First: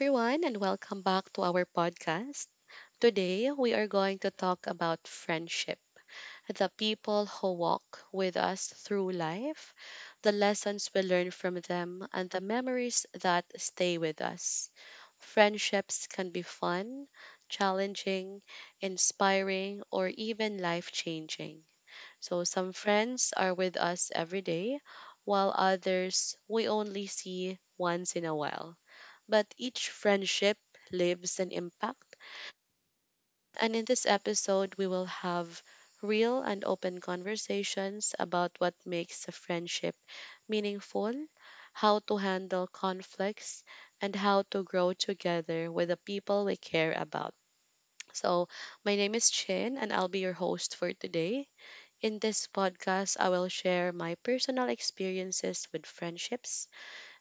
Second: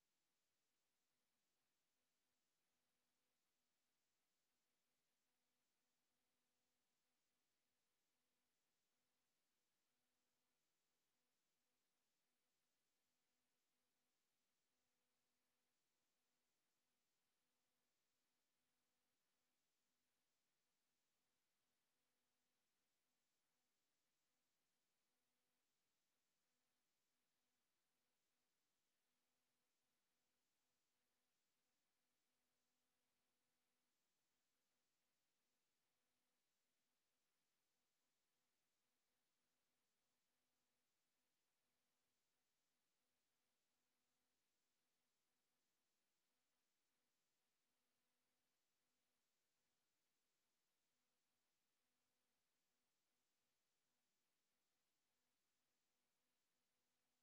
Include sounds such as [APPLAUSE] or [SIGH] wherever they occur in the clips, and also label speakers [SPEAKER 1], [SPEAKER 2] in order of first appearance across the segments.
[SPEAKER 1] everyone, and welcome back to our podcast. Today, we are going to talk about friendship, the people who walk with us through life, the lessons we learn from them, and the memories that stay with us. Friendships can be fun, challenging, inspiring, or even life changing. So, some friends are with us every day, while others we only see once in a while, but each friendship leaves an impact. And in this episode, we will have real and open conversations about what makes a friendship meaningful, how to handle conflicts, and how to grow together with the people we care about. So, my name is Chin, and I'll be your host for today. In this podcast, I will share my personal experiences with friendships,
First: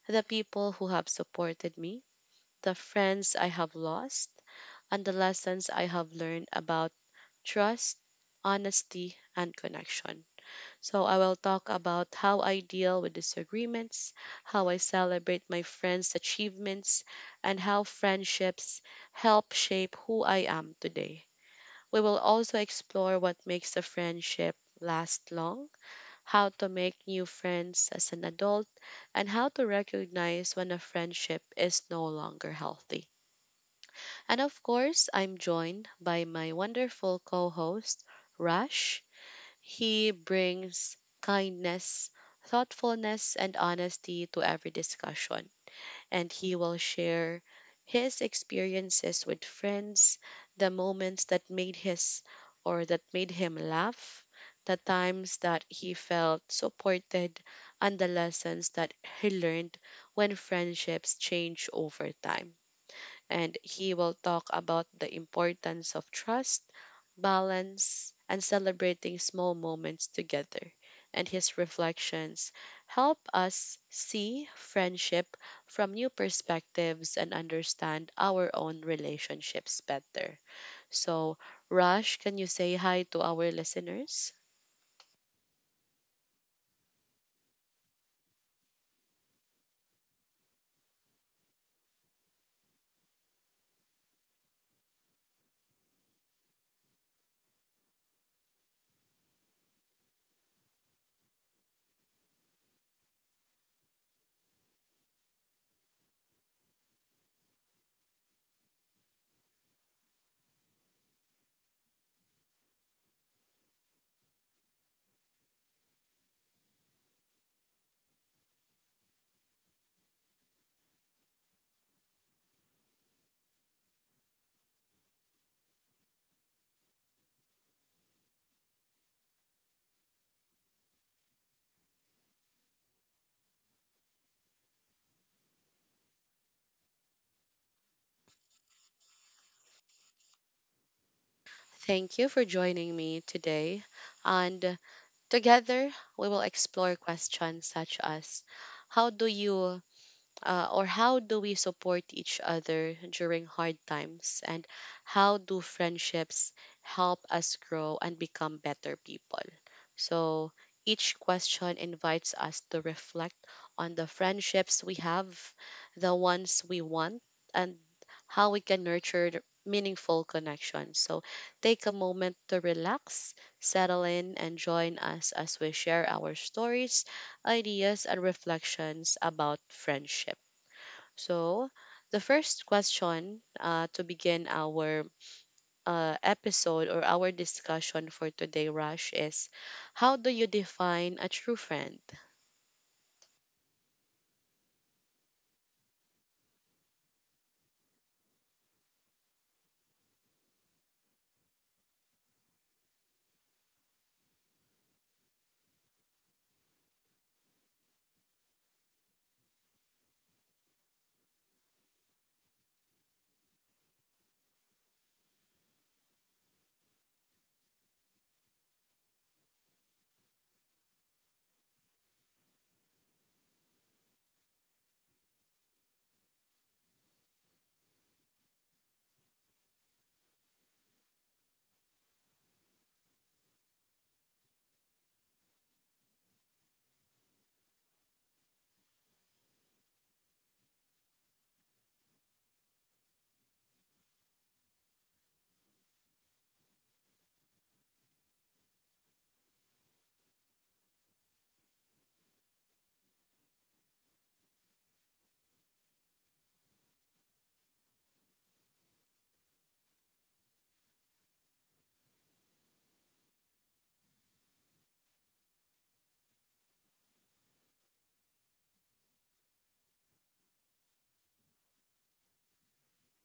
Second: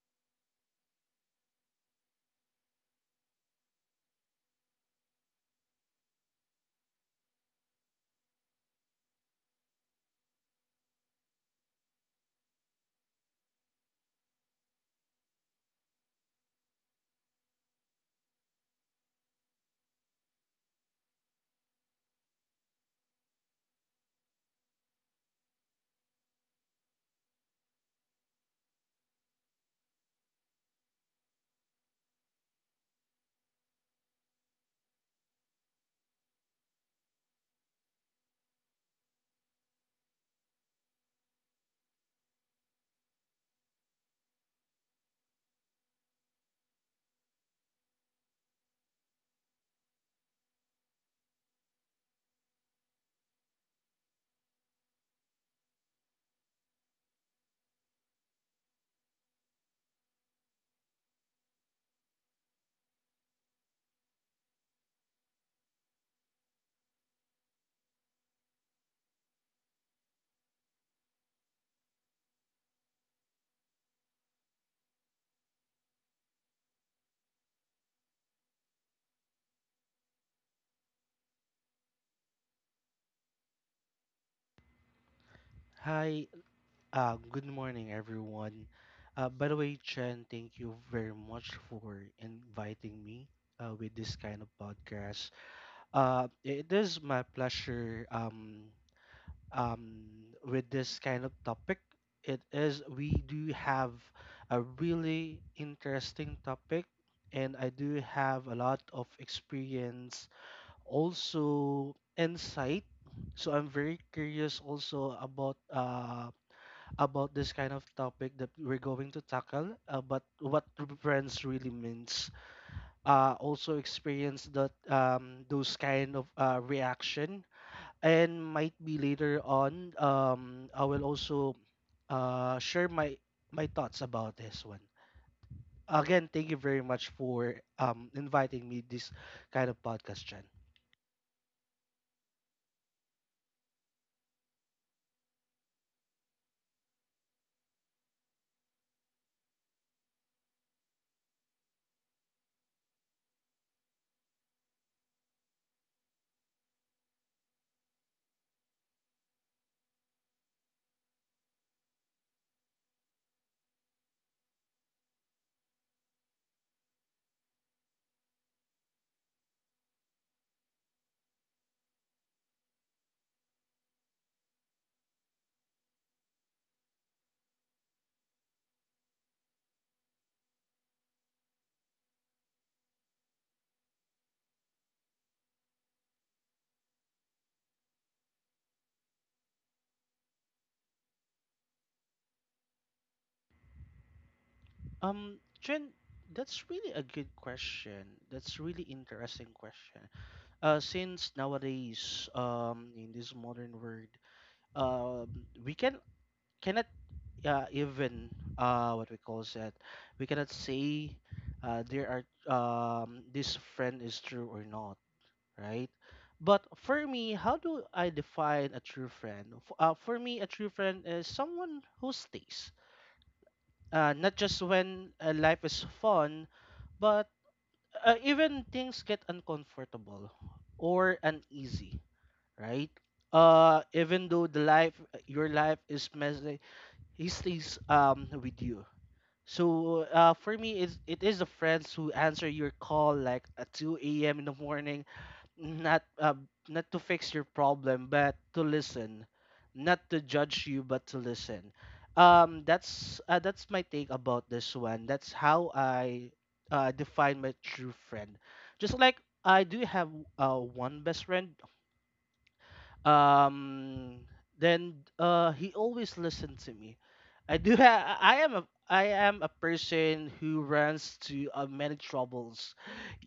[SPEAKER 1] the people who have supported me, the friends I have lost, and the lessons I have learned about trust, honesty, and connection. So, I will talk about how I deal with disagreements, how I celebrate my friends' achievements, and how friendships help shape who I am today. We will also explore what makes a friendship last long, how to make new friends as an adult, and how to recognize when a friendship is no longer healthy. And of course, I'm joined by my wonderful co host, Rush. He brings kindness, thoughtfulness, and honesty to every discussion. And he will share his experiences with friends, the moments that made him laugh, the times that he felt supported, and the lessons that he learned when friendships change over time, and he will talk about the importance of trust, balance, and celebrating small moments together. And his reflections help us see friendship from new perspectives and understand our own relationships better. So, Rush, can you say hi to our listeners?
[SPEAKER 2] Hi, good morning, everyone. By the way, Chen, thank you very much for inviting me with this kind of podcast. It is my pleasure um, with this kind of topic. It is, we do have a really interesting topic, and I do have a lot of experience, also insight. So I'm very curious also about this kind of topic that we're going to tackle about what friends really means. Also experience that those kind of reaction and might be later on I will also share my thoughts about this one. Again, thank you very much for inviting me this kind of podcast, Chen.
[SPEAKER 1] Thank you for joining me today. And together, we will explore questions such as: How do we support each other during hard times, and how do friendships help us grow and become better people? So each question invites us to reflect on the friendships we have, the ones we want, and how we can nurture the meaningful connections. So take a moment to relax, settle in, and join us as we share our stories, ideas, and reflections about friendship. So, the first question, to begin our episode or our discussion for today, Rush, is how do you define a true friend?
[SPEAKER 2] Chen, that's really a good question. That's really interesting question. Since nowadays in this modern world um we cannot even what we call that we cannot say there are this friend is true or not, right? But for me, how do I define a true friend? For me, a true friend is someone who stays, not just when life is fun, but even things get uncomfortable or uneasy, right? Even though your life is messy, he stays with you. So for me, it is the friends who answer your call like at 2 a.m. in the morning, not uh, not to fix your problem, but to listen, not to judge you, but to listen. That's my take about this one. That's how I define my true friend. Just like I do have one best friend, um then he always listened to me. I am a person who runs to many troubles,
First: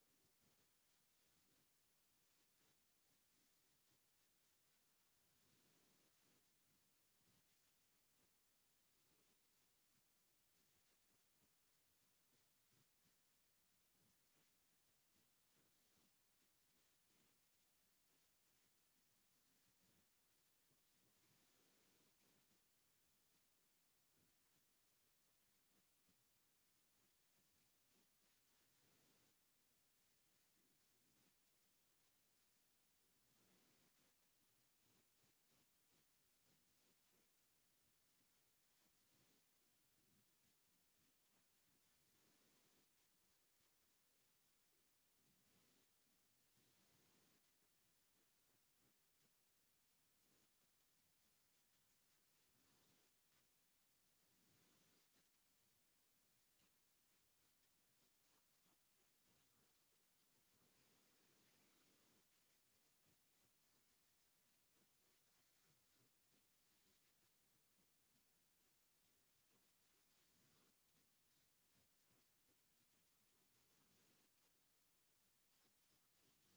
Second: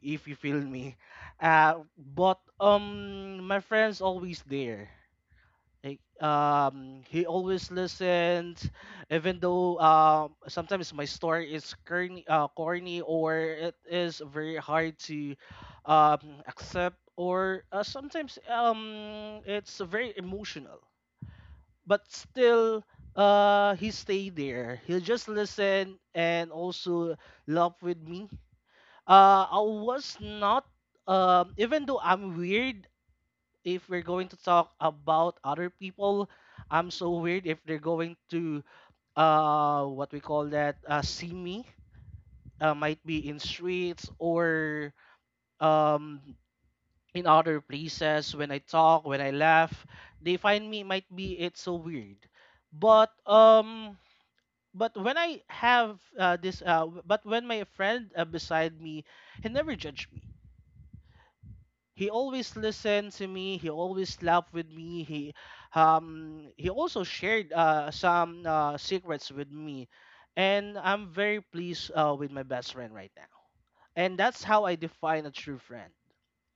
[SPEAKER 2] if you feel me. Uh but My friends always there. He always listens, even though sometimes my story is corny, corny or it is very hard to accept, or sometimes it's very emotional. But still, he stay there. He'll just listen and also laugh with me. I was not, Even though I'm weird, if we're going to talk about other people, I'm so weird. If they're going to what we call that see me, might be in streets or um in other places, when I talk, when I laugh, they find me might be it's so weird. But um but when my friend beside me, he never judged me. He always listened to me. He always laughed with me. He also shared some secrets with me, and I'm very pleased with my best friend right now. And that's how I define a true friend.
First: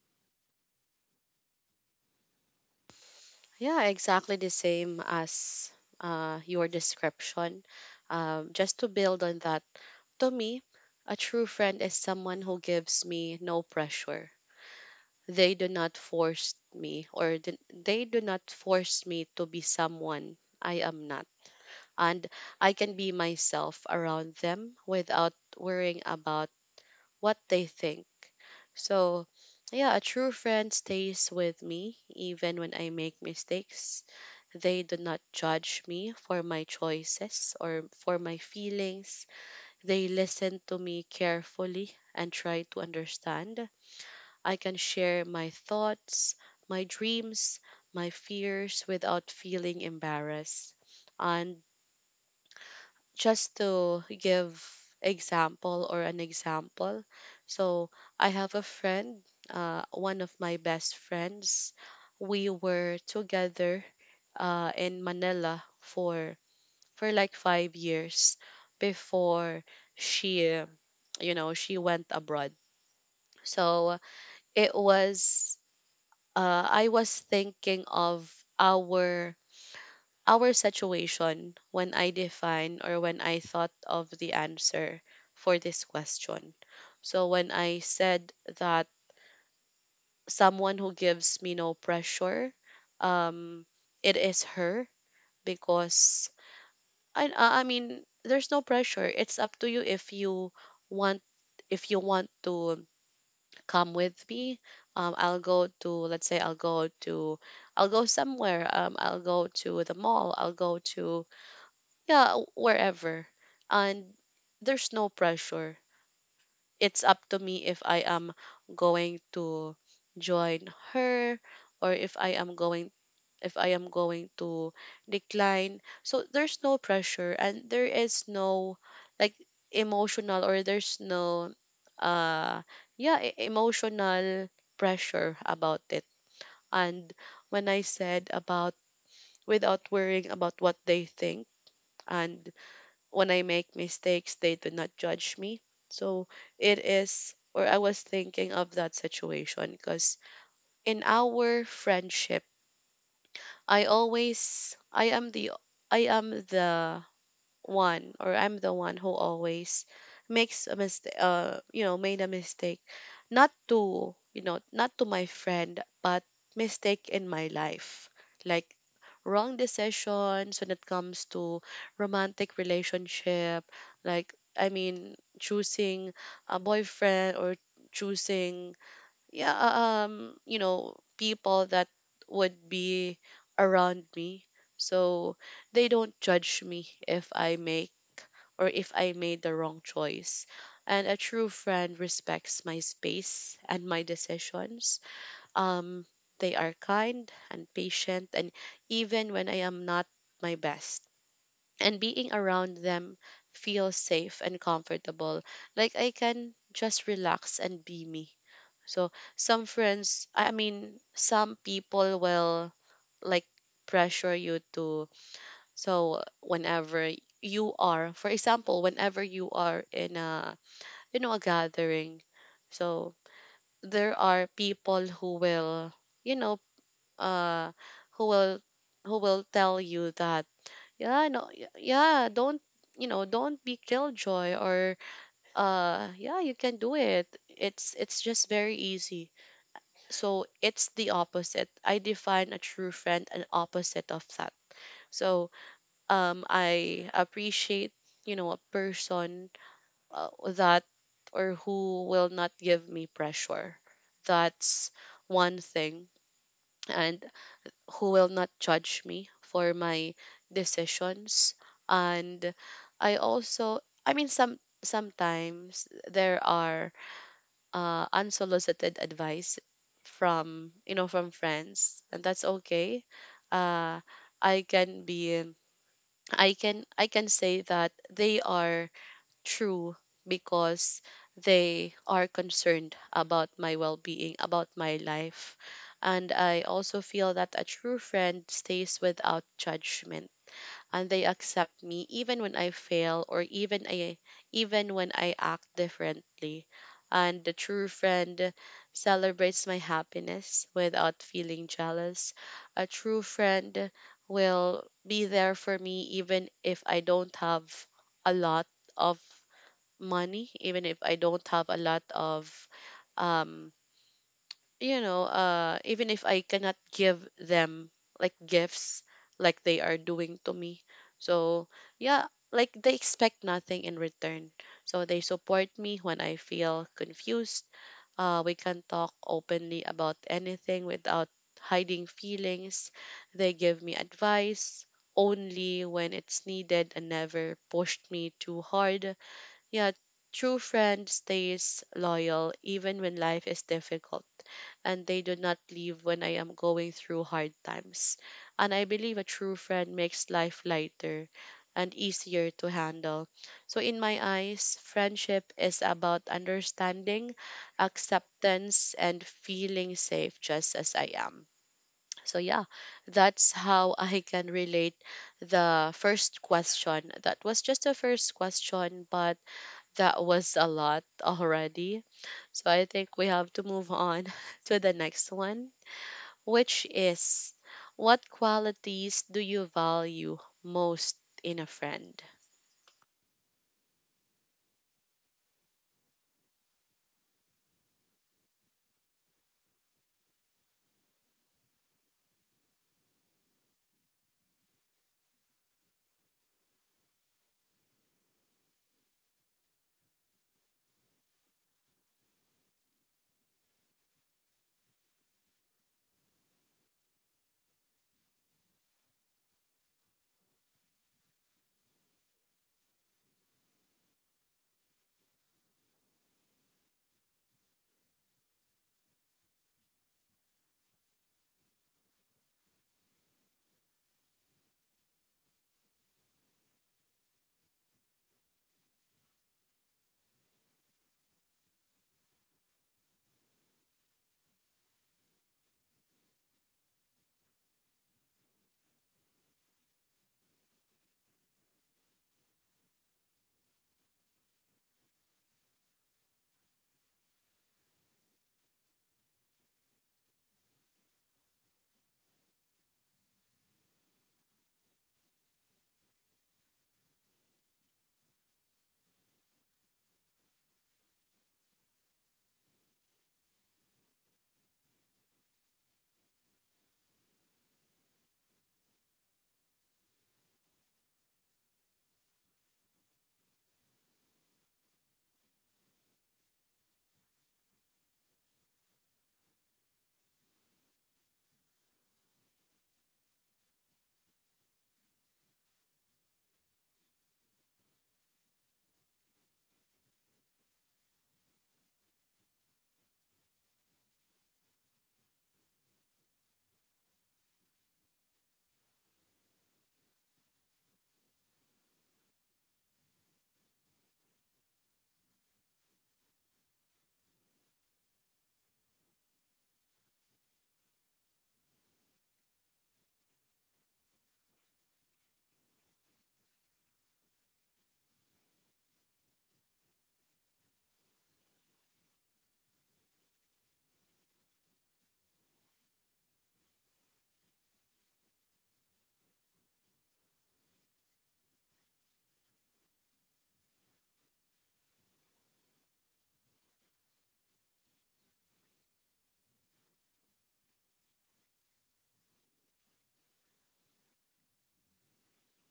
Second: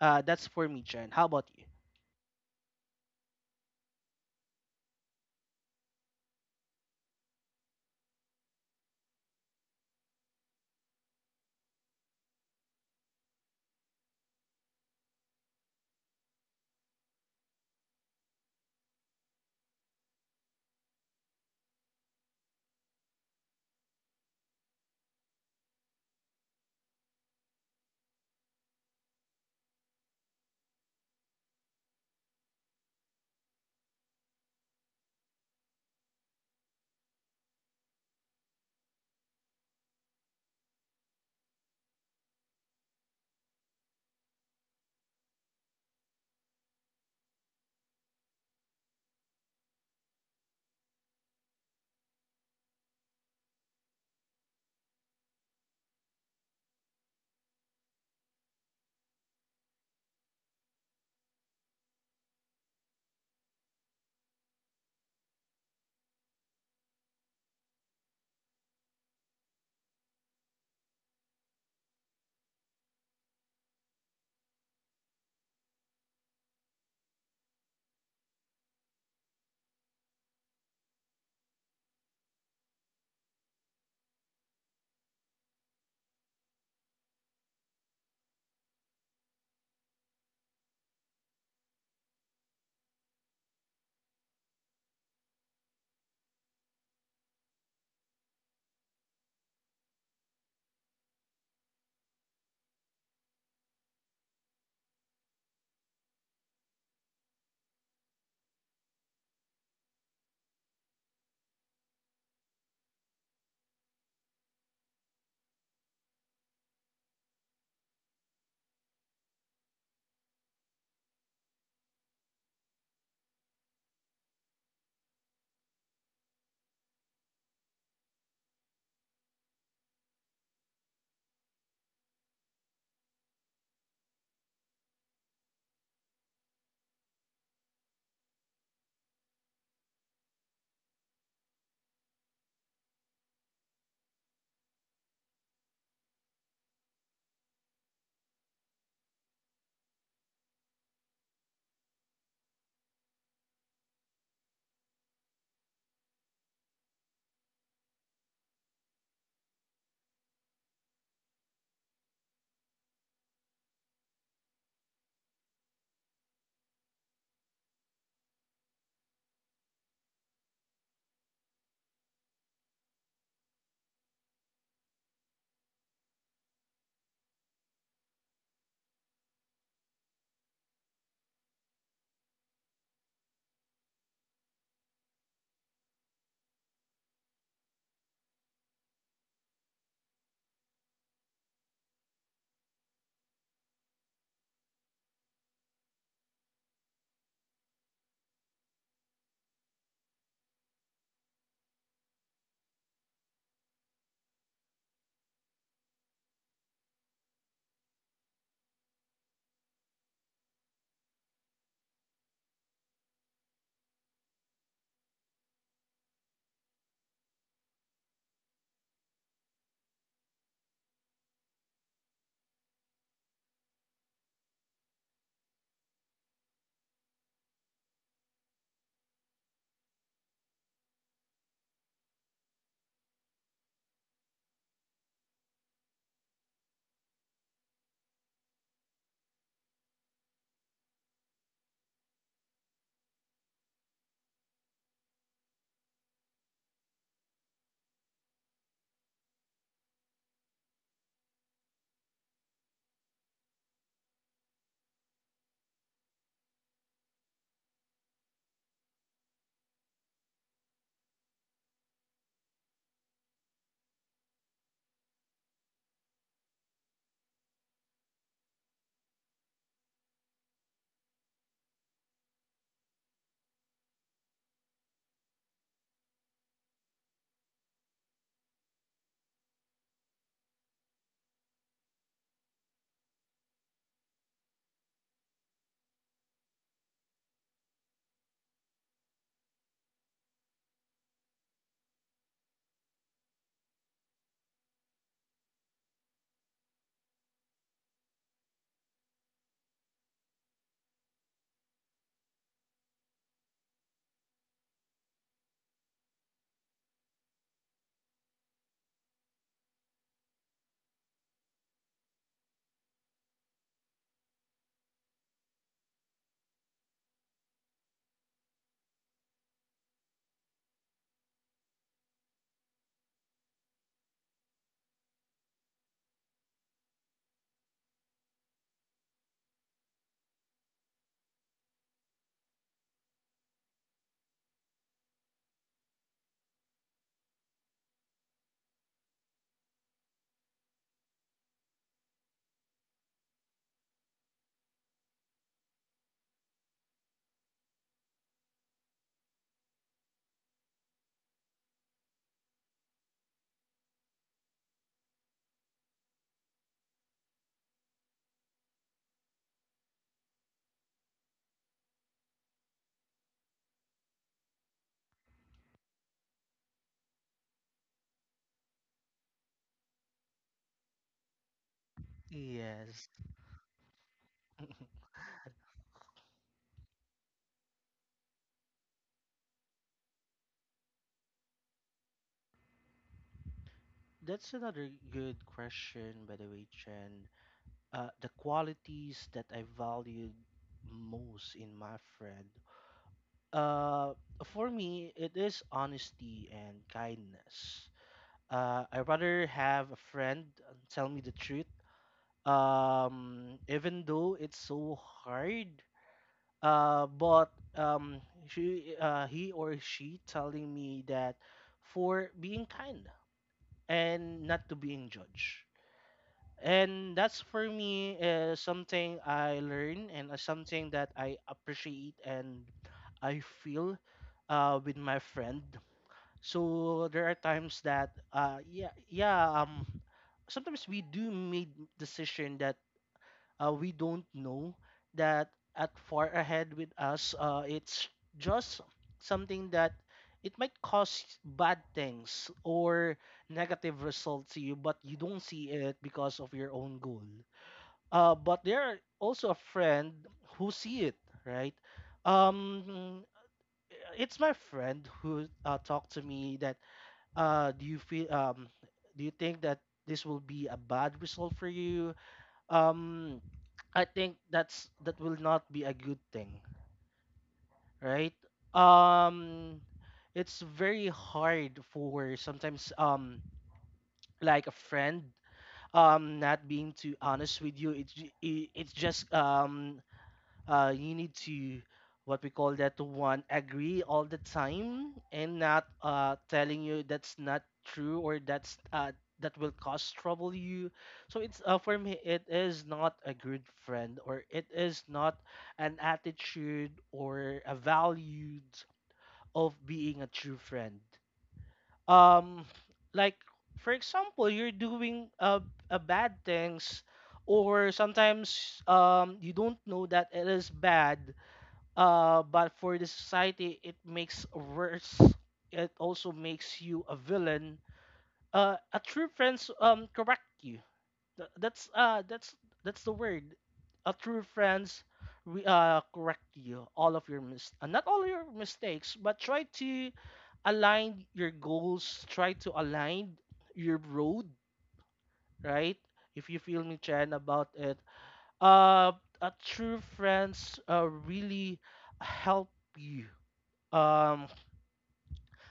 [SPEAKER 2] That's for me, Chen. How about you?
[SPEAKER 1] Yeah, exactly the same as your description. Just to build on that, to me, a true friend is someone who gives me no pressure. They do not force me, or they do not force me to be someone I am not, and I can be myself around them without worrying about what they think. So, yeah, a true friend stays with me even when I make mistakes. They do not judge me for my choices or for my feelings. They listen to me carefully and try to understand. I can share my thoughts, my dreams, my fears without feeling embarrassed. And just to give example or an example. So I have a friend, one of my best friends. We were together in Manila for like 5 years before she, you know, she went abroad. So it was, I was thinking of our our situation when I define or when I thought of the answer for this question. So when I said that someone who gives me no pressure, um, it is her because I mean there's no pressure. It's up to you if you want, if you want to come with me. I'll go to, let's say, I'll go somewhere. I'll go to the mall. I'll go to Yeah, wherever. And there's no pressure. It's up to me if I am going to join her, or if I am going, if I am going to decline. So there's no pressure, and there is no, like, emotional, or there's no, uh yeah, emotional pressure about it. And when I said about without worrying about what they think, and when I make mistakes, they do not judge me. So it is, or I was thinking of that situation because in our friendship, I always, I am the, I am the one, or I'm the one who always makes a mistake, you know, made a mistake, not to, you know, not to my friend, but mistake in my life, like wrong decisions when it comes to romantic relationship. Like, I mean, choosing a boyfriend or choosing, yeah, you know, people that would be around me. So they don't judge me if I make, or if I made the wrong choice. And a true friend respects my space and my decisions. Um, they are kind and patient, and even when I am not my best. And being around them feels safe and comfortable. Like, I can just relax and be me. So some friends, I mean, some people will, like, pressure you to. So whenever you are, for example, whenever you are in a, you know, a gathering, so there are people who will, you know, uh, who will, who will tell you that, yeah, no, yeah, don't, you know, don't be killjoy, or, yeah, you can do it. It's just very easy. So it's the opposite. I define a true friend an opposite of that. So I appreciate, you know, a person that or who will not give me pressure. That's one thing. And who will not judge me for my decisions. And I also, I mean, sometimes there are unsolicited advice from, you know, from friends, and that's okay. uh, I can be, I can say that they are true because they are concerned about my well-being, about my life. And I also feel that a true friend stays without judgment, and they accept me even when I fail, or even when I act differently. And the true friend celebrates my happiness without feeling jealous. A true friend will be there for me even if I don't have a lot of money, even if I don't have a lot of, um you know, even if I cannot give them, like, gifts like they are doing to me. So, yeah, like, they expect nothing in return. So they support me when I feel confused. We can talk openly about anything without hiding feelings. They give me advice only when it's needed and never pushed me too hard. Yeah, true friend stays loyal even when life is difficult, and they do not leave when I am going through hard times. And I believe a true friend makes life lighter and easier to handle. So, in my eyes, friendship is about understanding, acceptance, and feeling safe just as I am. So, yeah, that's how I can relate the first question. That was just the first question, but that was a lot already. So I
[SPEAKER 2] Yes,
[SPEAKER 1] think we have to move on [LAUGHS] to the next one, which is what qualities do you value most in a friend?
[SPEAKER 2] that's another good question, by the way, Chen. The qualities that I valued most in my friend, uh, for me, it is honesty and kindness. I rather have a friend tell me the truth, even though it's so hard. But She, he or she telling me that for being kind and not to being judged. And that's for me something I learn, and something that I appreciate and I feel with my friend. So there are times that yeah, yeah. Sometimes we do make decision that we don't know that at far ahead with us. It's just something that it might cause bad things or negative results to you, but you don't see it because of your own goal. But there are also a friend who see it, right? Um it's my friend who talked to me that, "Do you feel, do you think that this will be a bad result for you? Um, I think that's that will not be a good thing, right?" Um, it's very hard for sometimes like a friend not being too honest with you. It's just you need to what we call that one agree all the time and not telling you that's not true, or that's that will cause trouble you. So it's for me, it is not a good friend, or it is not an attitude or a values of being a true friend. um like, for example, you're doing a bad things, or sometimes you don't know that it is bad, but for the society it makes worse, it also makes you a villain. A true friends correct you. Th- that's uh that's that's the word. A true friends correct you all of your mis- not all your mistakes, but try to align your goals, try to align your road, right? If you feel me, Chen, about it. uh a true friends really help you, um,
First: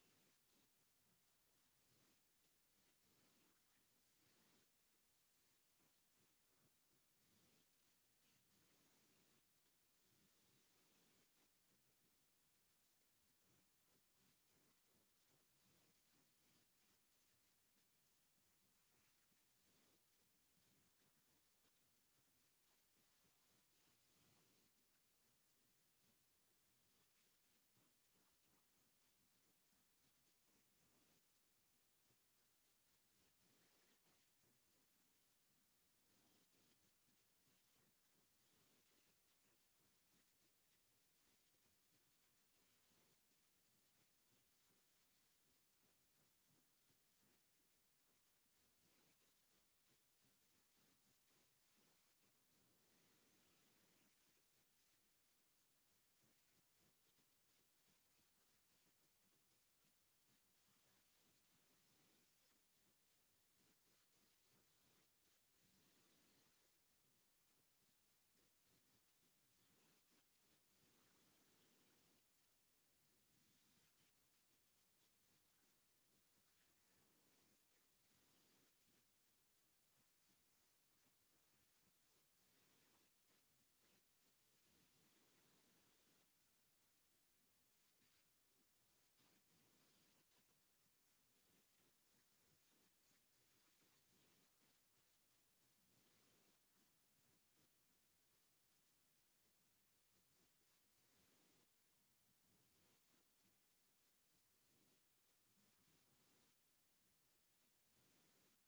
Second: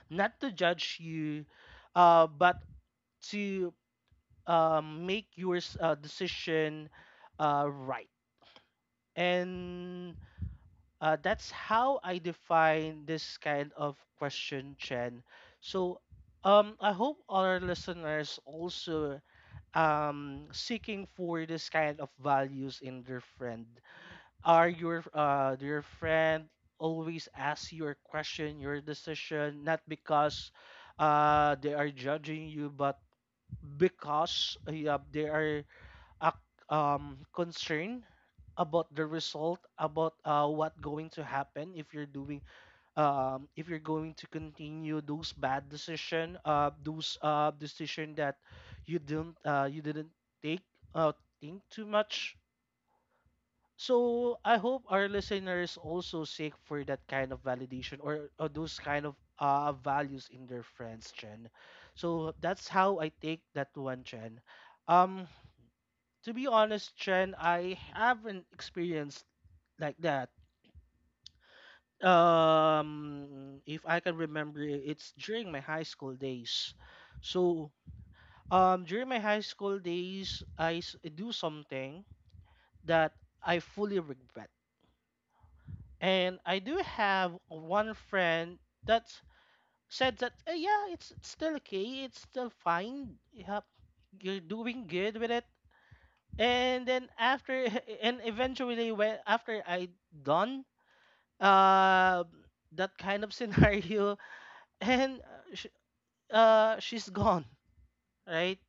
[SPEAKER 2] not to judge you, but to make your decision right. And that's how I define this kind of question, Chen. So I hope our listeners also seeking for this kind of values in their friend. Are your Do your friend always ask your question, your decision, not because they are judging you, but because yeah, they are ac concerned about the result, about what going to happen if you're doing, if you're going to continue those bad decision, those decision that you didn't take think too much. So I hope our listeners also seek for that kind of validation, or those kind of values in their friends, Chen. So that's how I take that one, Chen. Um, to be honest, Chen, I haven't experienced like that. If I can remember, it's during my high school days. So during my high school days, do something that I fully regret. And I do have one friend that said that, "Eh, yeah, it's still okay, it's still fine. Yep, you're doing good with it." And then after, [LAUGHS] and eventually, when after I done uh, that kind of scenario, [LAUGHS] and she's gone, right?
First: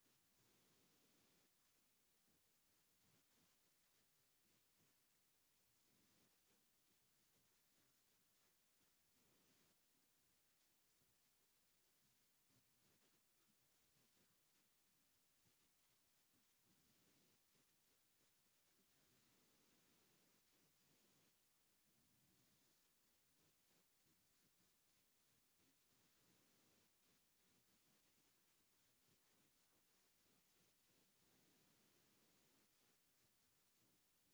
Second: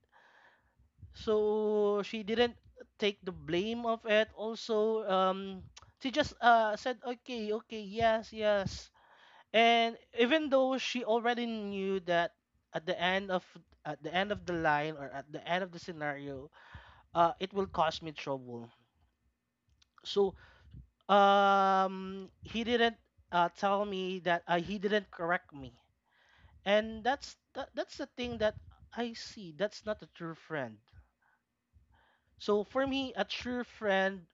[SPEAKER 2] So she didn't take the blame of it. Also, [TSK] she just said, okay, okay, yes, yes. And even though she already knew that at the end of at the end of the line, or at the end of the scenario, it will cause me trouble. So he didn't tell me that he didn't correct me, and that's the thing that I see. That's not a true friend. So for me, a true friend,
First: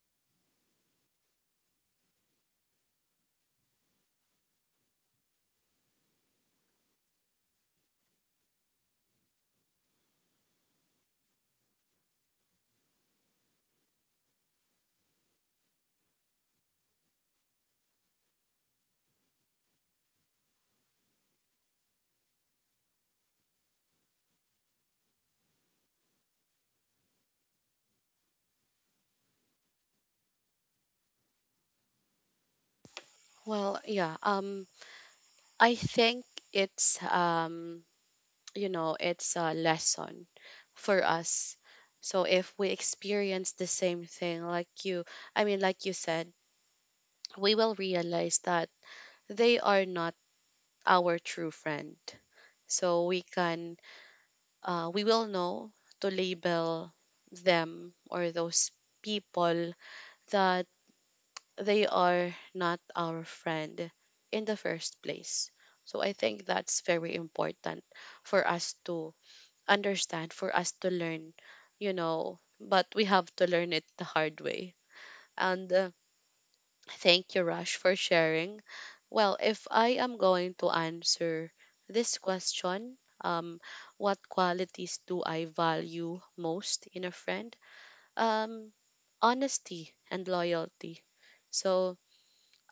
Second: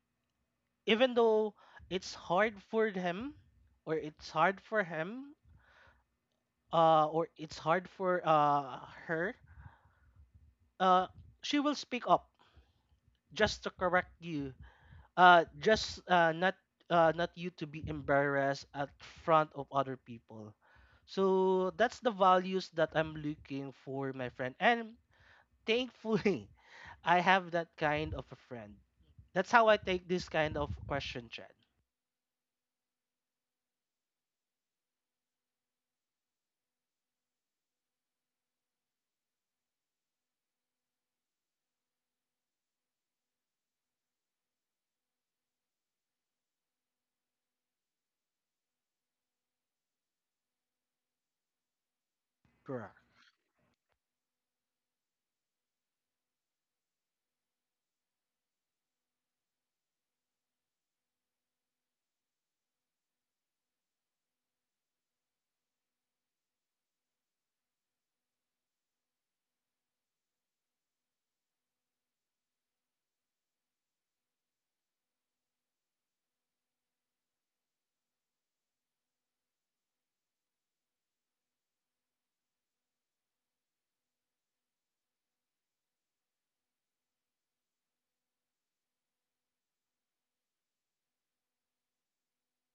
[SPEAKER 2] even though it's hard for him, or it's hard for him, or it's hard for her, uh, she will speak up just to correct you. Just Not not you to be embarrassed at front of other people. So that's the values that I'm looking for, my friend. And thankfully, [LAUGHS] I have that kind of a friend. That's how I take this kind of question, Chad.
[SPEAKER 1] Well, yeah, I think it's, you know, it's a lesson for us. So if we experience the same thing like you, I mean, like you said, we will realize that they are not our true friend.
[SPEAKER 2] Correct.
[SPEAKER 1] So we can, we will know to label them, or those people, that they are not our friend in the first place. So I think that's very important for us to understand, for us to learn, you know, but we have to learn it the hard way. And thank you, Rush, for sharing. Well, if I am going to answer this question, what qualities do I value most in a friend? Um, honesty and loyalty. So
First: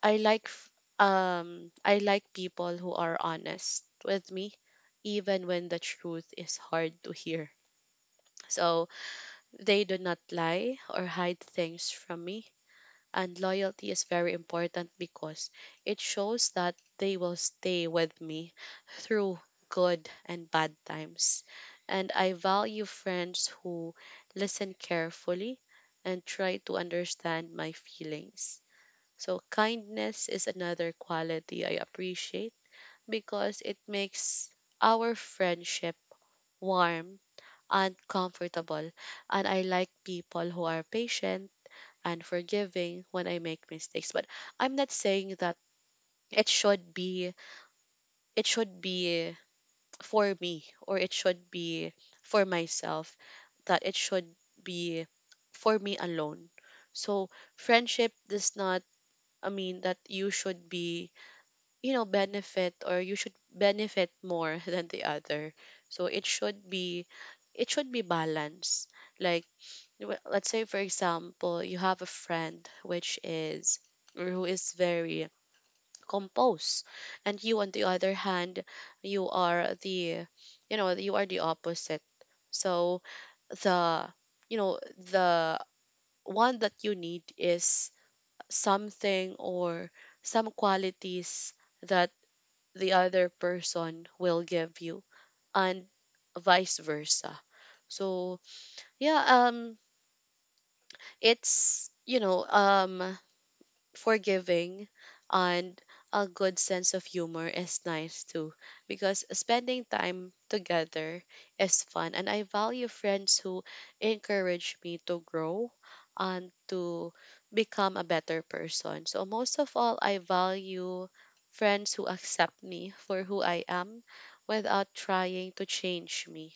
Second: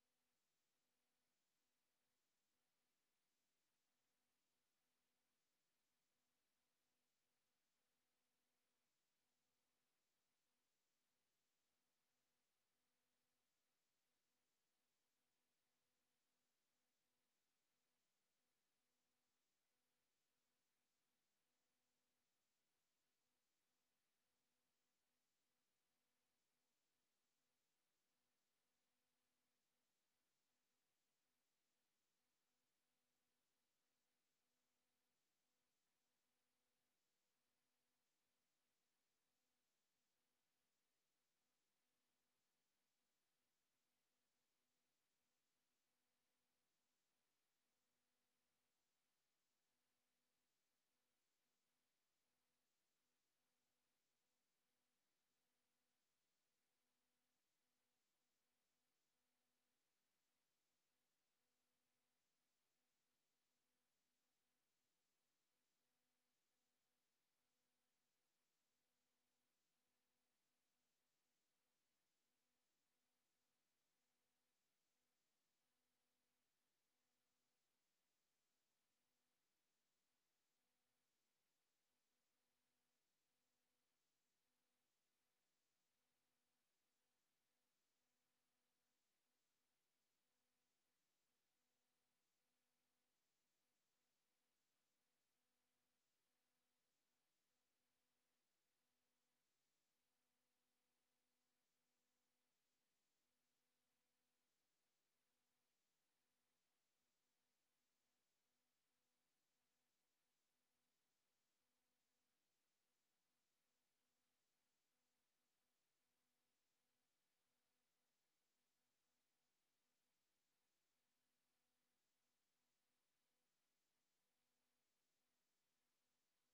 [SPEAKER 1] I like I like people who are honest with me, even when the truth is hard to hear. So they do not lie or hide things from me, and loyalty is very important because it shows that they will stay with me through good and bad times. And I value friends who listen carefully and try to understand my feelings. So, kindness is another quality I appreciate because it makes our friendship warm and comfortable. And I like people who are patient and forgiving when I make mistakes. But I'm not saying that it should be it should be for me, or it should be for myself, that it should be for me alone. So friendship does not, I mean, that you should be, you know, benefit, or you should benefit more [LAUGHS] than the other. So it should be, it should be balanced. Like let's say for example you have a friend which is or who is very composed, and you on the other hand, you are the opposite. So the you know the one that you need is something or some qualities that the other person will give you, and vice versa. So yeah um it's, you know, forgiving, and a good sense of humor is nice too, because spending time together is fun, and I value friends who encourage me to grow and to become a better person. So most of all, I value friends who accept me for who I am without trying to change me.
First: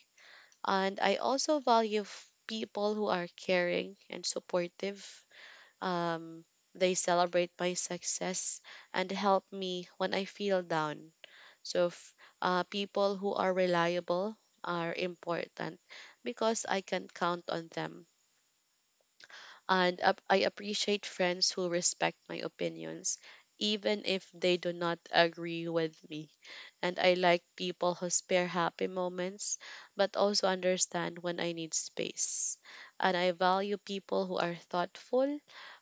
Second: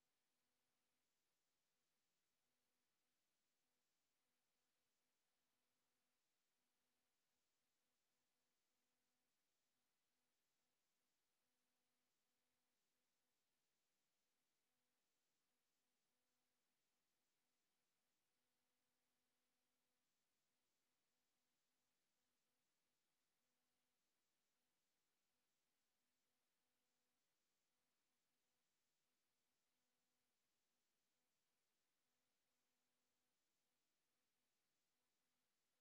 [SPEAKER 1] And I also value people who are caring and supportive. um, they celebrate my success and help me when I feel down. So people who are reliable are important because I can count on them. And I appreciate friends who respect my opinions, even if they do not agree with me. And I like people who spare happy moments, but also understand when I need space. And I value people who are thoughtful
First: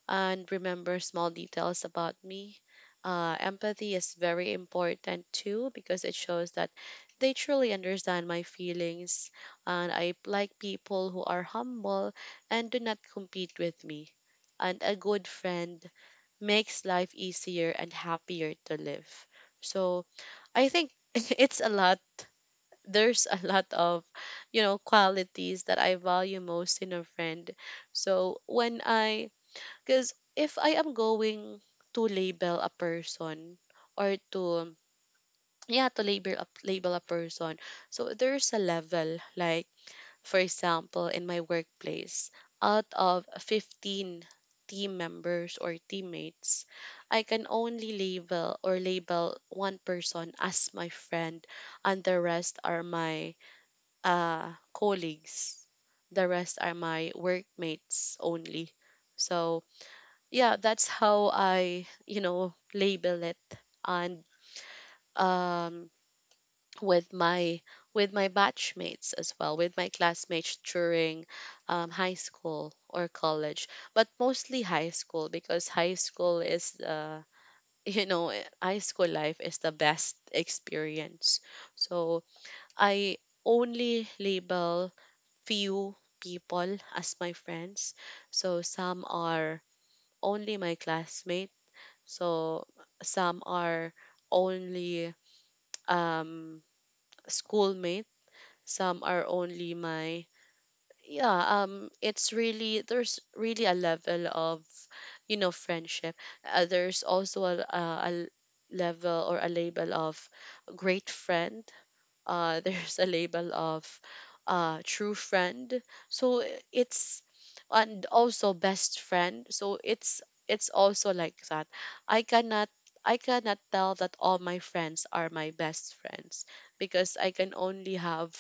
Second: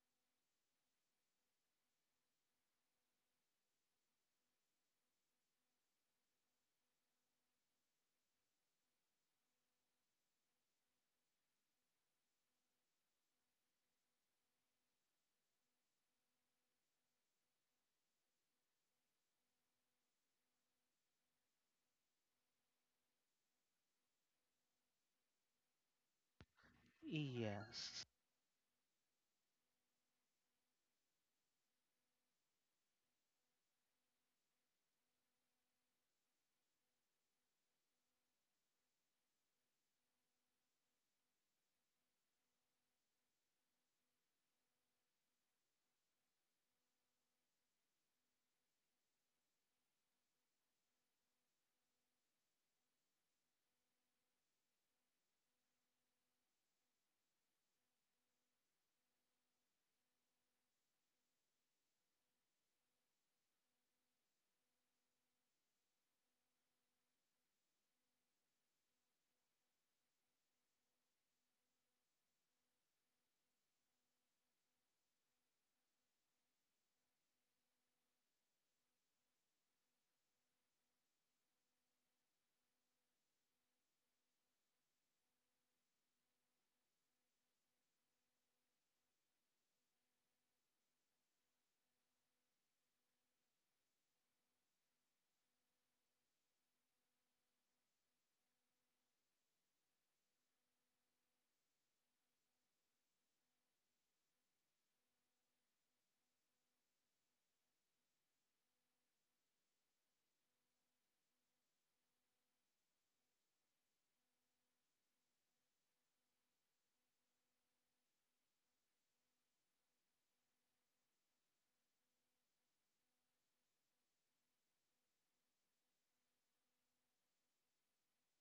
[SPEAKER 1] and remember small details about me. Empathy is very important too because it shows that they truly understand my feelings. And I like people who are humble and do not compete with me. And a good friend makes life easier and happier to live. So I think [LAUGHS] it's a lot. There's a lot of, qualities that I value most in a friend.
[SPEAKER 2] Yes.
[SPEAKER 1] So when I, because if I am going to label a person or to label a person, so there's a level. Like for example, in my workplace, out of 15 team members or teammates, I can only label one person as my friend, and the rest are my colleagues. The rest are my workmates only. So, yeah, that's how I, label it. And um with my batchmates as well, with my classmates during high school or college, but mostly high school, because high school is [LAUGHS] high school life is the best experience. So I only label few people as my friends. So some are only my classmate. So some are only um schoolmates, some are only my, yeah, it's really, there's really a level of, friendship. There's also a level or a label of great friend. [LAUGHS] There's a label of true friend. So it's, and also best friend. So it's also like that. I cannot I cannot tell that all my friends are my best friends, because I can only have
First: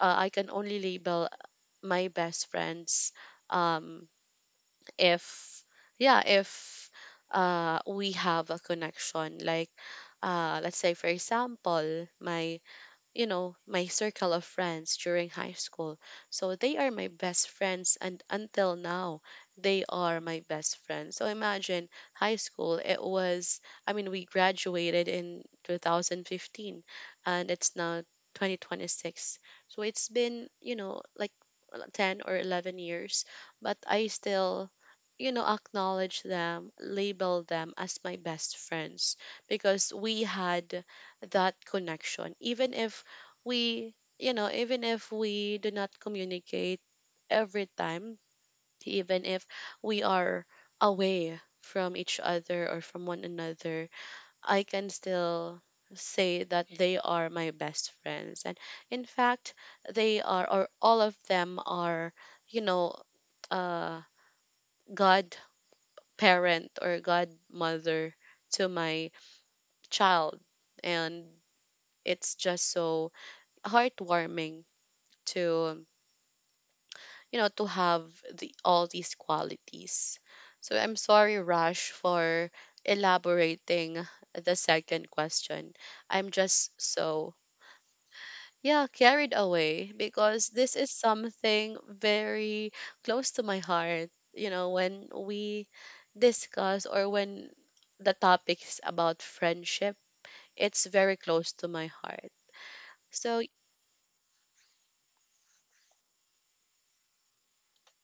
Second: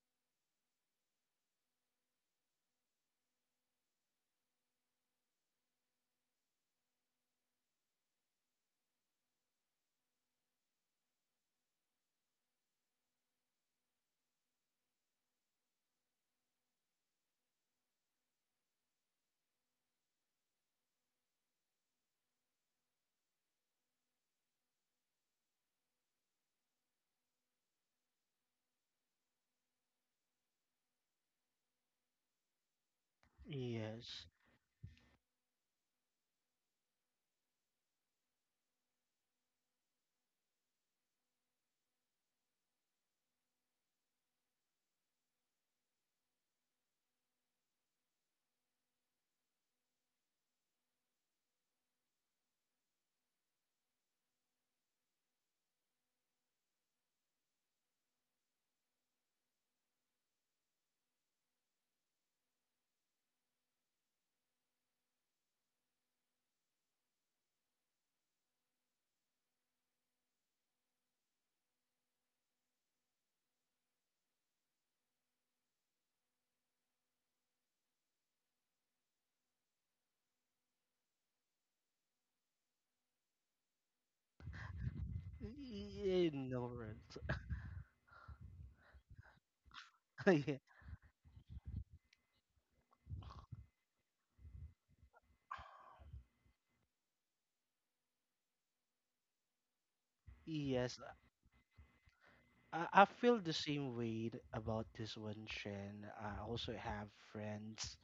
[SPEAKER 1] I can only label my best friends um if, yeah if we have a connection. Like let's say for example my, my circle of friends during high school. So they are my best friends, and until now they are my best friends. So imagine, high school, it was, I mean, we graduated in 2015 and it's now 2026. So it's been, you know, like 10 or 11 years, but I
[SPEAKER 2] Yes.
[SPEAKER 1] still, you know, acknowledge them, label them as my best friends, because we had that connection. Even if even if we do not communicate every time, even if we are away from each other or from one another, I can still say that they are my best friends. And in fact, they are, or all of them are, you know, uh, God parent or godmother to my child. And it's just so heartwarming to, to have the all these qualities. So I'm sorry, Rash, for elaborating the second question. I'm
[SPEAKER 2] No
[SPEAKER 1] just
[SPEAKER 2] words.
[SPEAKER 1] so, yeah, carried away because
[SPEAKER 2] [LAUGHS]
[SPEAKER 1] this is something very close to my heart. You know, when we discuss, or when the topics about friendship, it's
[SPEAKER 2] Yes.
[SPEAKER 1] very close to my heart.
[SPEAKER 2] I feel
[SPEAKER 1] So,
[SPEAKER 2] the same way about this one, Shen. I also have friends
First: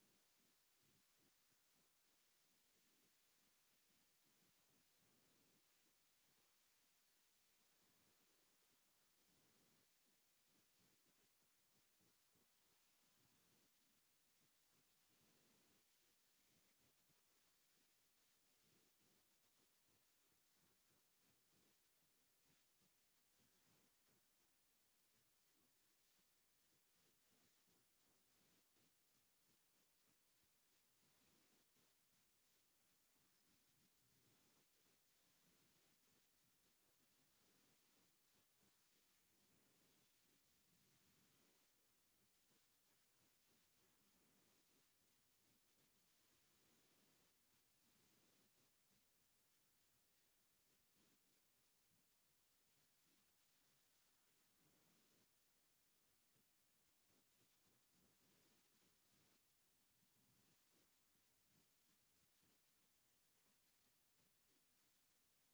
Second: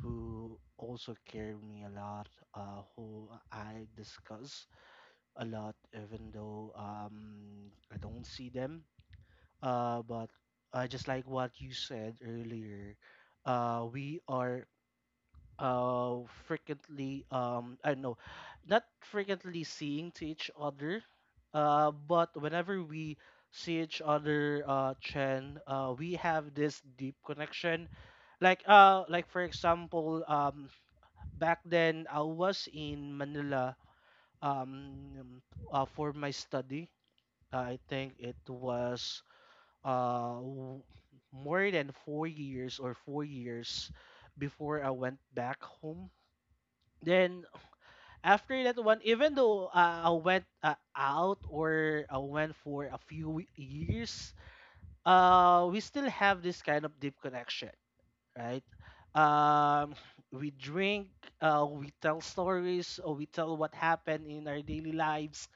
[SPEAKER 2] who also care me a lot, who I discuss a lot, even though I don't see them. But Just like what you said earlier, we are uh frequently I know not frequently seeing to each other. But whenever we see each other, Chen, we have this deep connection. Like for example, back then I was in Manila, um for my study. I think it was uh w- more than 4 years or 4 years before I went back home. Then after that one, even though I went out or I went for a few years, we still have this kind of deep connection, right? Um, we drink, we tell stories, or we tell what happened in our daily lives.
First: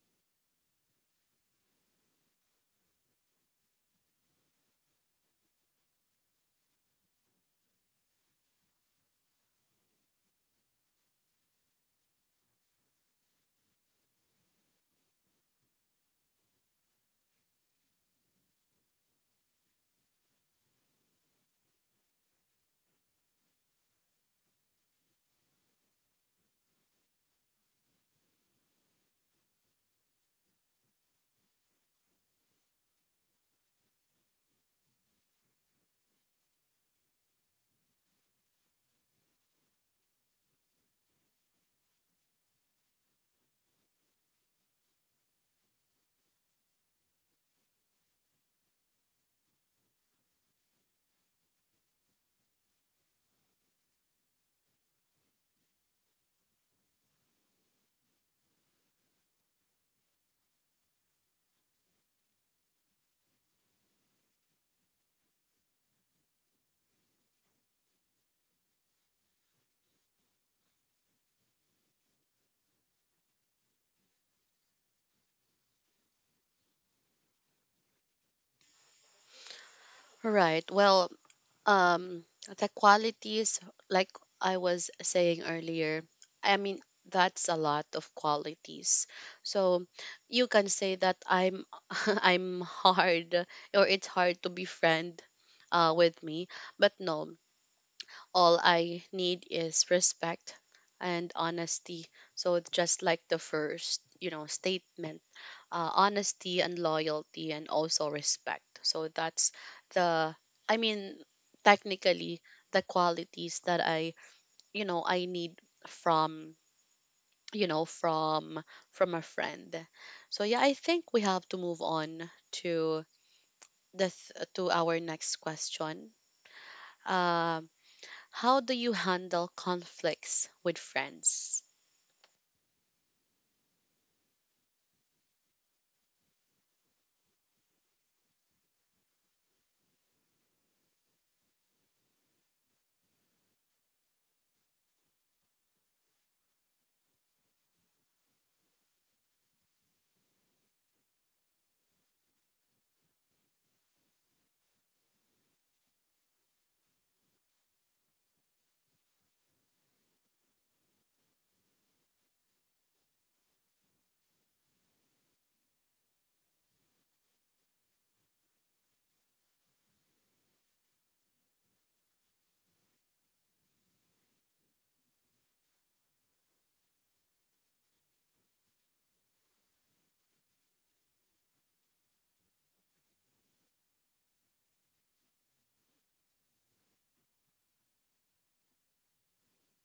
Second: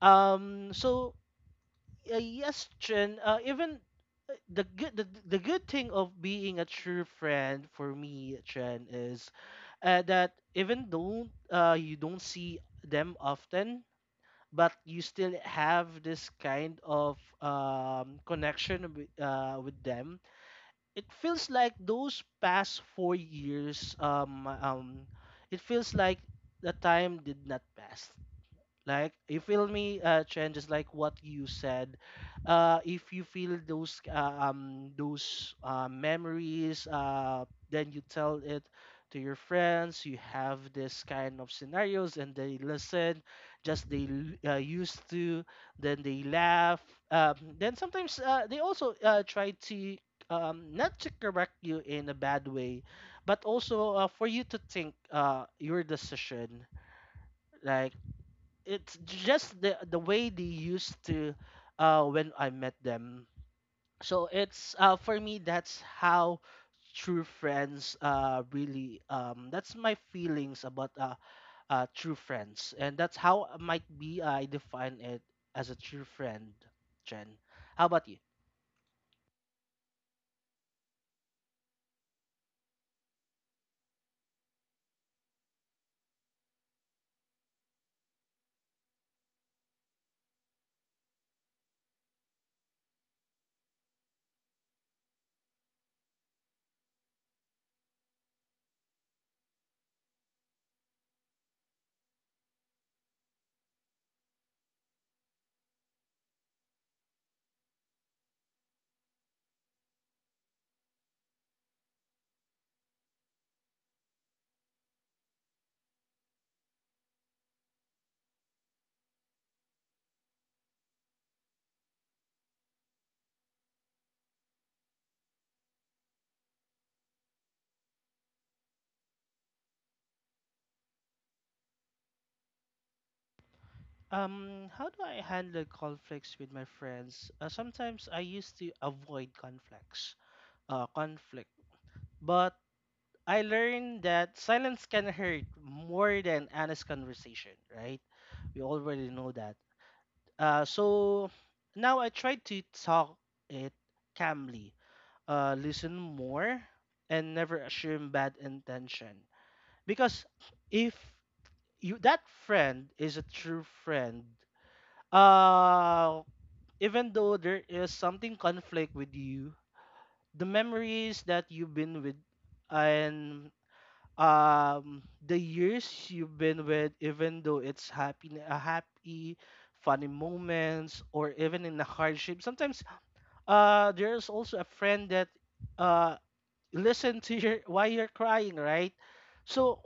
[SPEAKER 2] Um, so yes, Chen. Even the the good thing of being a true friend for me, Chen, is that even though you don't see them often, but you still have this kind of connection with them. It feels like those past 4 years, it feels like the time did not pass. Like, if feel me trend, just like what you said, if you feel those memories, then you tell it to your friends, you have this kind of scenarios and they listen, just they used to, then they laugh. Then sometimes they also try to not to correct you in a bad way, but also for you to think your decision. Like it's just the way they used to when I met them. So it's for me that's how true friends really that's my feelings about true friends, and that's how might be I define it as a true friend, Jen. How about you?
[SPEAKER 1] right. Well, um the qualities, like I was saying earlier, I mean, that's a lot of qualities, so you can say that I'm [LAUGHS] I'm hard, or it's hard to be friend with me. But no, all I need is respect and honesty. So it's just like the first, you know, statement, honesty and loyalty and also respect. So that's the, I mean, technically the qualities that I, you know, I need from, from from a friend. So yeah, I think we have to move on to our next question. Um, how do you handle conflicts with friends?
[SPEAKER 2] How do I handle conflicts with my friends? Sometimes I used to avoid conflicts, uh, conflict, but I learned that silence can hurt more than honest conversation, right? We already know that. So now I try to talk it calmly, listen more, and never assume bad intention. Because if you that friend is a true friend, uh, even though there is something conflict with you, the memories that you've been with and the years you've been with, even though it's happy funny moments or even in the hardship, sometimes there's also a friend that uh listen to your why you're crying, right? So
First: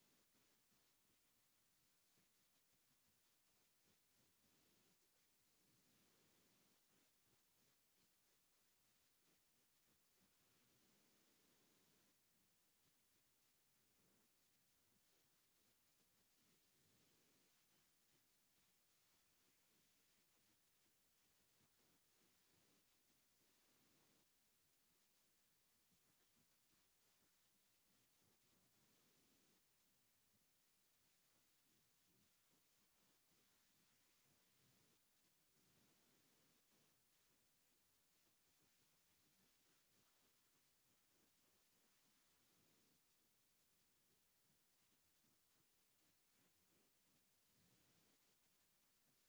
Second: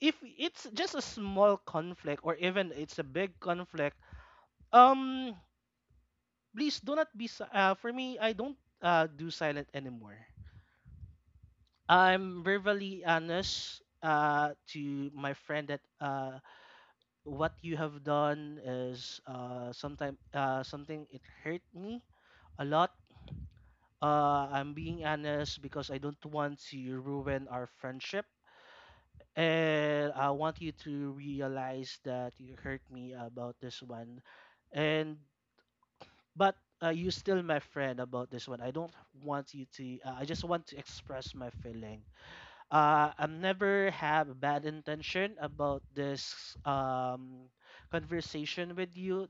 [SPEAKER 2] if it's just a small conflict or even it's a big conflict, um please do not be for me I don't do silent anymore. I'm verbally honest to my friend that what you have done is sometime something, it hurt me a lot. I'm being honest because I don't want to ruin our friendship, and I want you to realize that you hurt me about this one. And but you still my friend. About this one, I don't want you to I just want to express my feeling. I never have bad intention about this conversation with you.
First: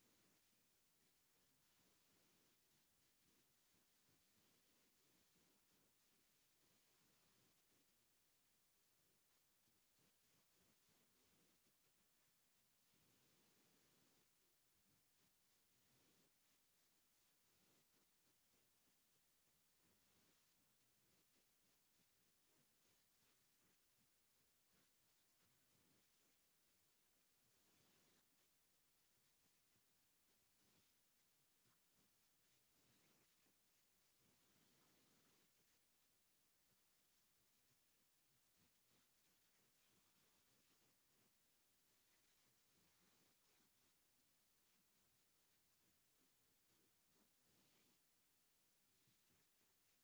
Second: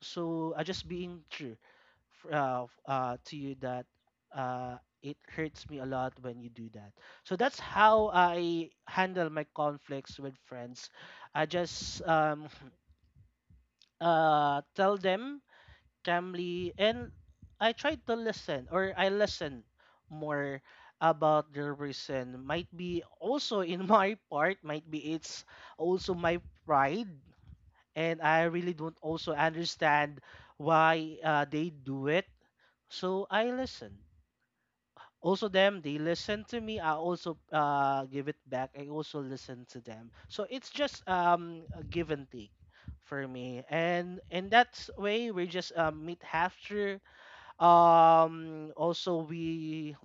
[SPEAKER 2] So I just being to you that uh, it hurts me a lot when you do that. So that's how I handle my conflicts with friends. I just [LAUGHS] [SNIFFS] tell them calmly, and I try to listen, or I listen more about their reason. Might be also in [LAUGHS] my part, might be it's also my pride, and I really don't also understand why they do it. So I listen. Also them, they listen to me. I also give it back. I also listen to them. So it's just a give and take for me. And in that way, we just meet after. Also we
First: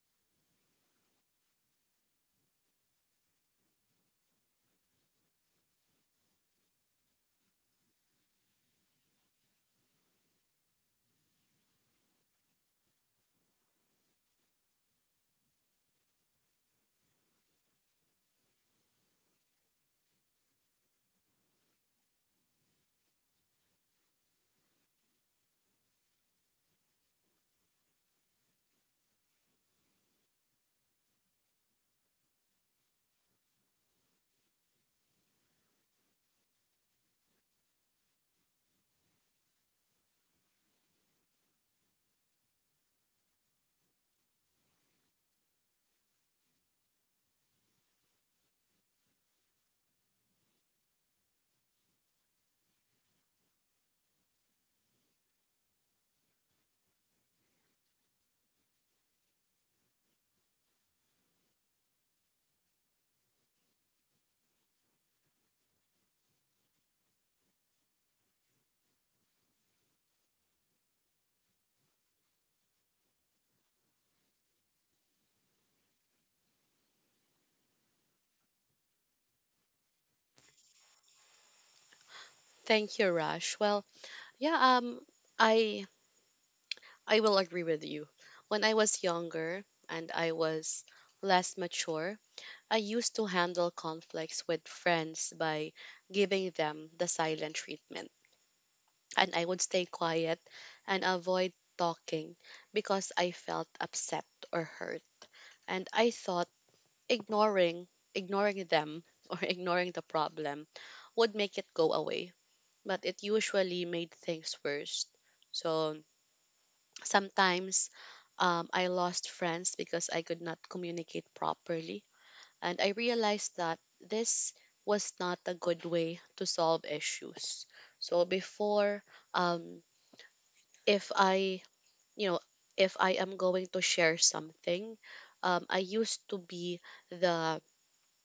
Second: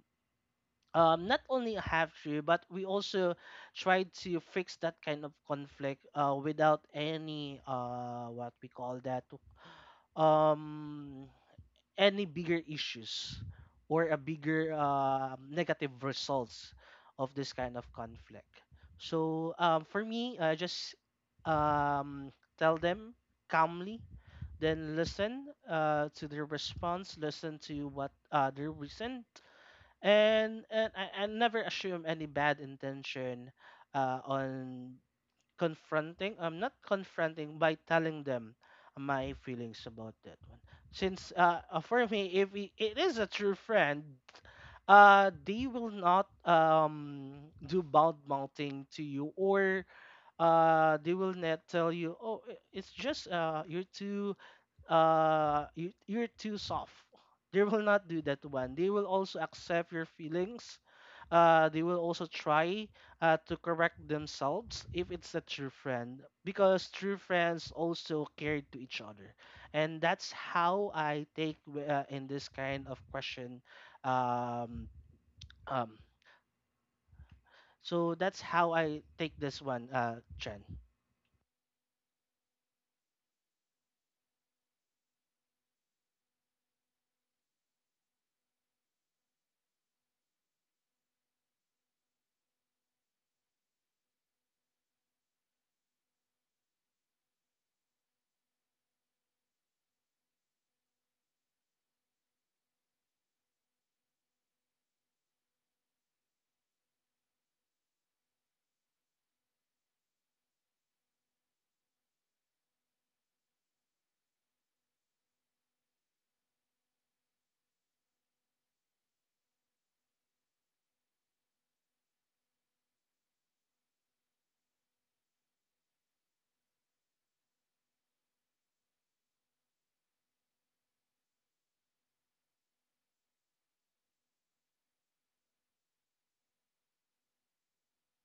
[SPEAKER 2] not only after, but we also try to fix that kind of conflict without any what we call that um any bigger issues or a bigger negative results of this kind of conflict. So for me, just um, tell them calmly, then listen to their response, listen to what their reason. And I never assume any bad intention on confronting. I'm not confronting by telling them my feelings about that one, since for me if it is a true friend, they will not do bad mouthing to you, or they will not tell you, oh, it's just you're too you're too soft. They will not do that one. They will also accept your feelings. They will also try to correct themselves if it's a true friend, because true friends also care to each other. And that's how I take in this kind of question. um um so that's how I take this one, Chen.
[SPEAKER 1] Thank you, Rush. Well, yeah, I I will agree with you. When I was younger and I was less mature, I used to handle conflicts with friends by giving them the silent treatment, and I would stay quiet and avoid talking because I felt upset or hurt. And I thought ignoring ignoring them [LAUGHS] or ignoring the problem would make it go away, but it usually made things worse. So sometimes, I lost friends because I could not communicate properly, and I realized that this was not a good way to solve issues. So before, um, if I, you know if I am going to share something, I used to be the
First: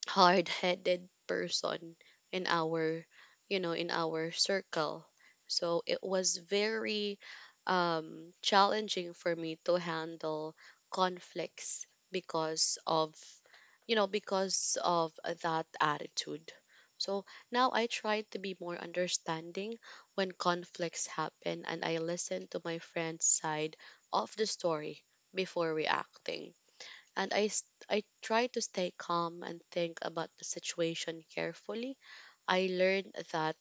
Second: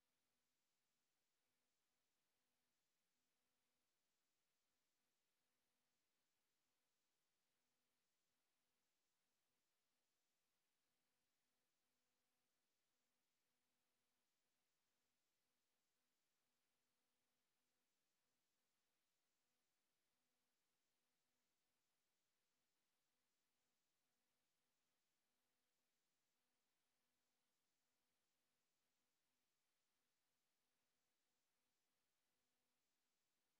[SPEAKER 1] hard-headed person in our, in our circle. So it was very challenging for me to handle conflicts, because of, because of that attitude. So now I try to be more understanding when conflicts happen, and I listen to my friend's side of the story before reacting. And I try to stay calm and think about the situation carefully. I learned that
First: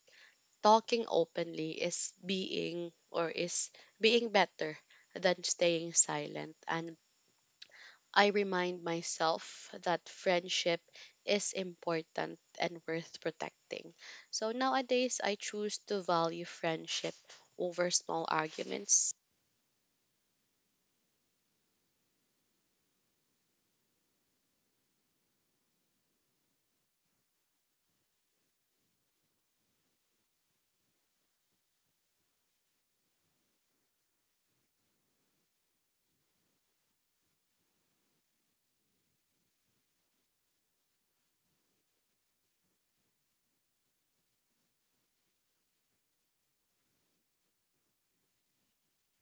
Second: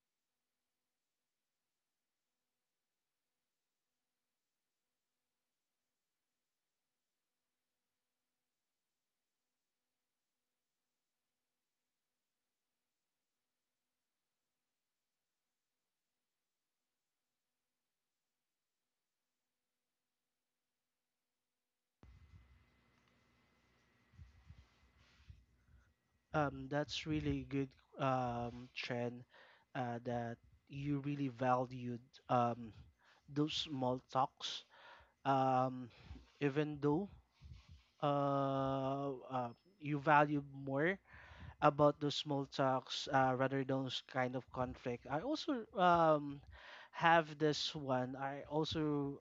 [SPEAKER 1] talking openly is being or is being better than staying silent, and I remind myself that friendship is important and worth protecting. So nowadays I choose to value friendship over small arguments.
[SPEAKER 2] That's really good, trend, that you really valued um, those small talks. Um, Even though uh, uh, you value more about those small talks rather than those kind of conflict. I also have this one. I also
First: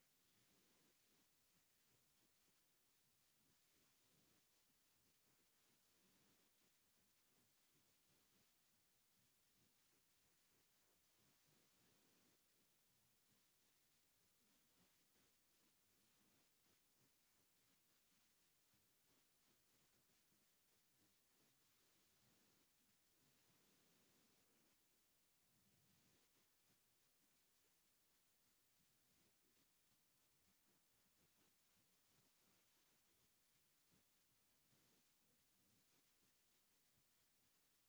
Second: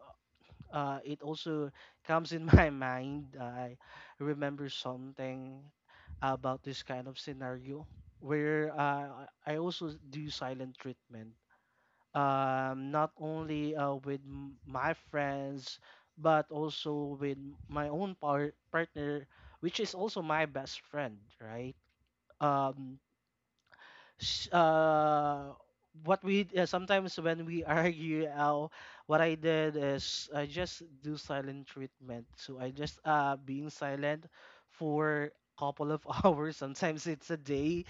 [SPEAKER 2] it also comes in my [LAUGHS] mind. I remember something about this kind of scenario where I also do silent treatment, not only with my friends, but also with my own partner, which is also my best friend, right? Um, sh- uh what we sometimes when we [LAUGHS] argue, what I did is I just do silent treatment. So I just being silent for couple of [LAUGHS] hours, sometimes it's a day,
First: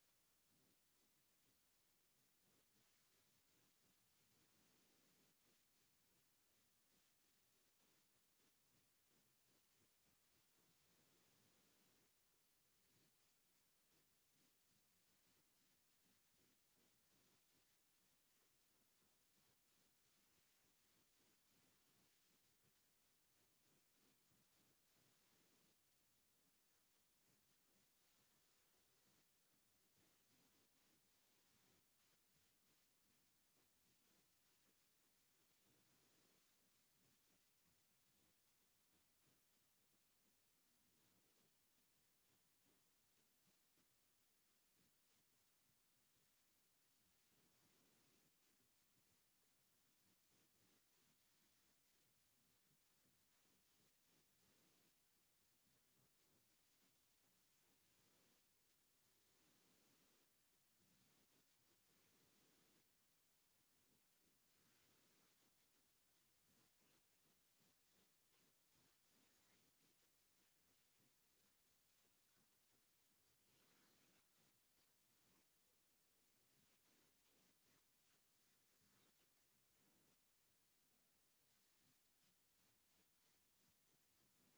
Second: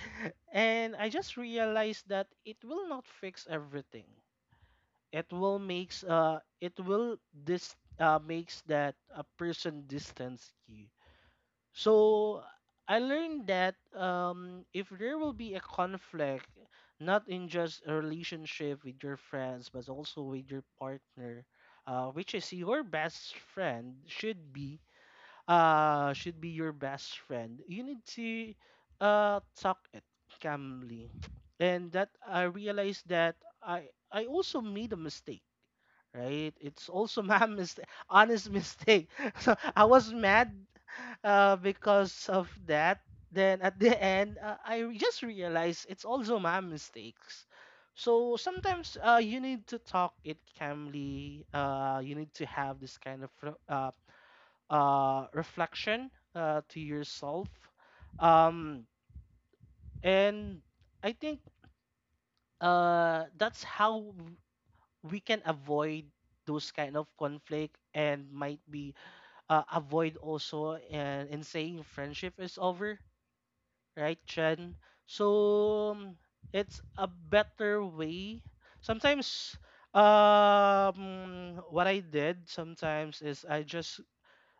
[SPEAKER 2] and I just realized that it will not fix everything. It will makes uh it will this uh makes that a person distance you. So I learned that if there will be a conflict, not in just a relationship with your friends, but also with your partner, which is your best friend, should be your best friend. You need to talk it calmly, and that I realized that I also made a mistake. Right, it's also my [LAUGHS] mistake, honest mistake. [LAUGHS] So I was mad because of that. Then at the end, I just realized it's also my mistakes. So sometimes you need to talk it calmly. You need to have this kind of reflection to yourself. Um, and I think that's how we can avoid those kind of conflict, and might be avoid also in saying friendship is over, right, Chen? So it's a better way sometimes. What I did sometimes is I just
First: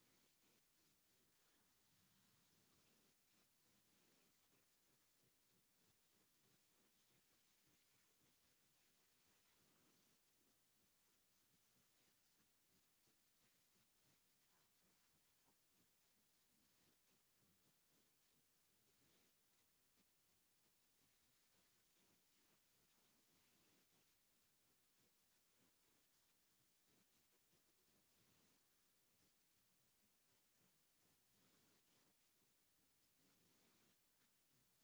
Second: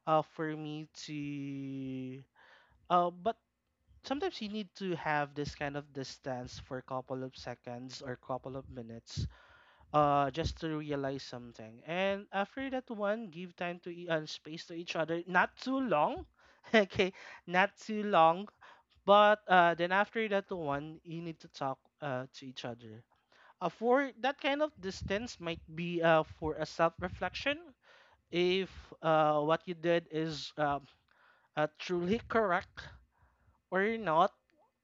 [SPEAKER 2] for me to but sometimes you need to have this kind of distance for a couple of seconds or couple of minutes, just to realize something, and after that one give time to and space to each other, not too long [LAUGHS] okay, not too long. But then after that one, you need to talk to each other. For that kind of distance might be for a self-reflection if what you did is truly correct or not,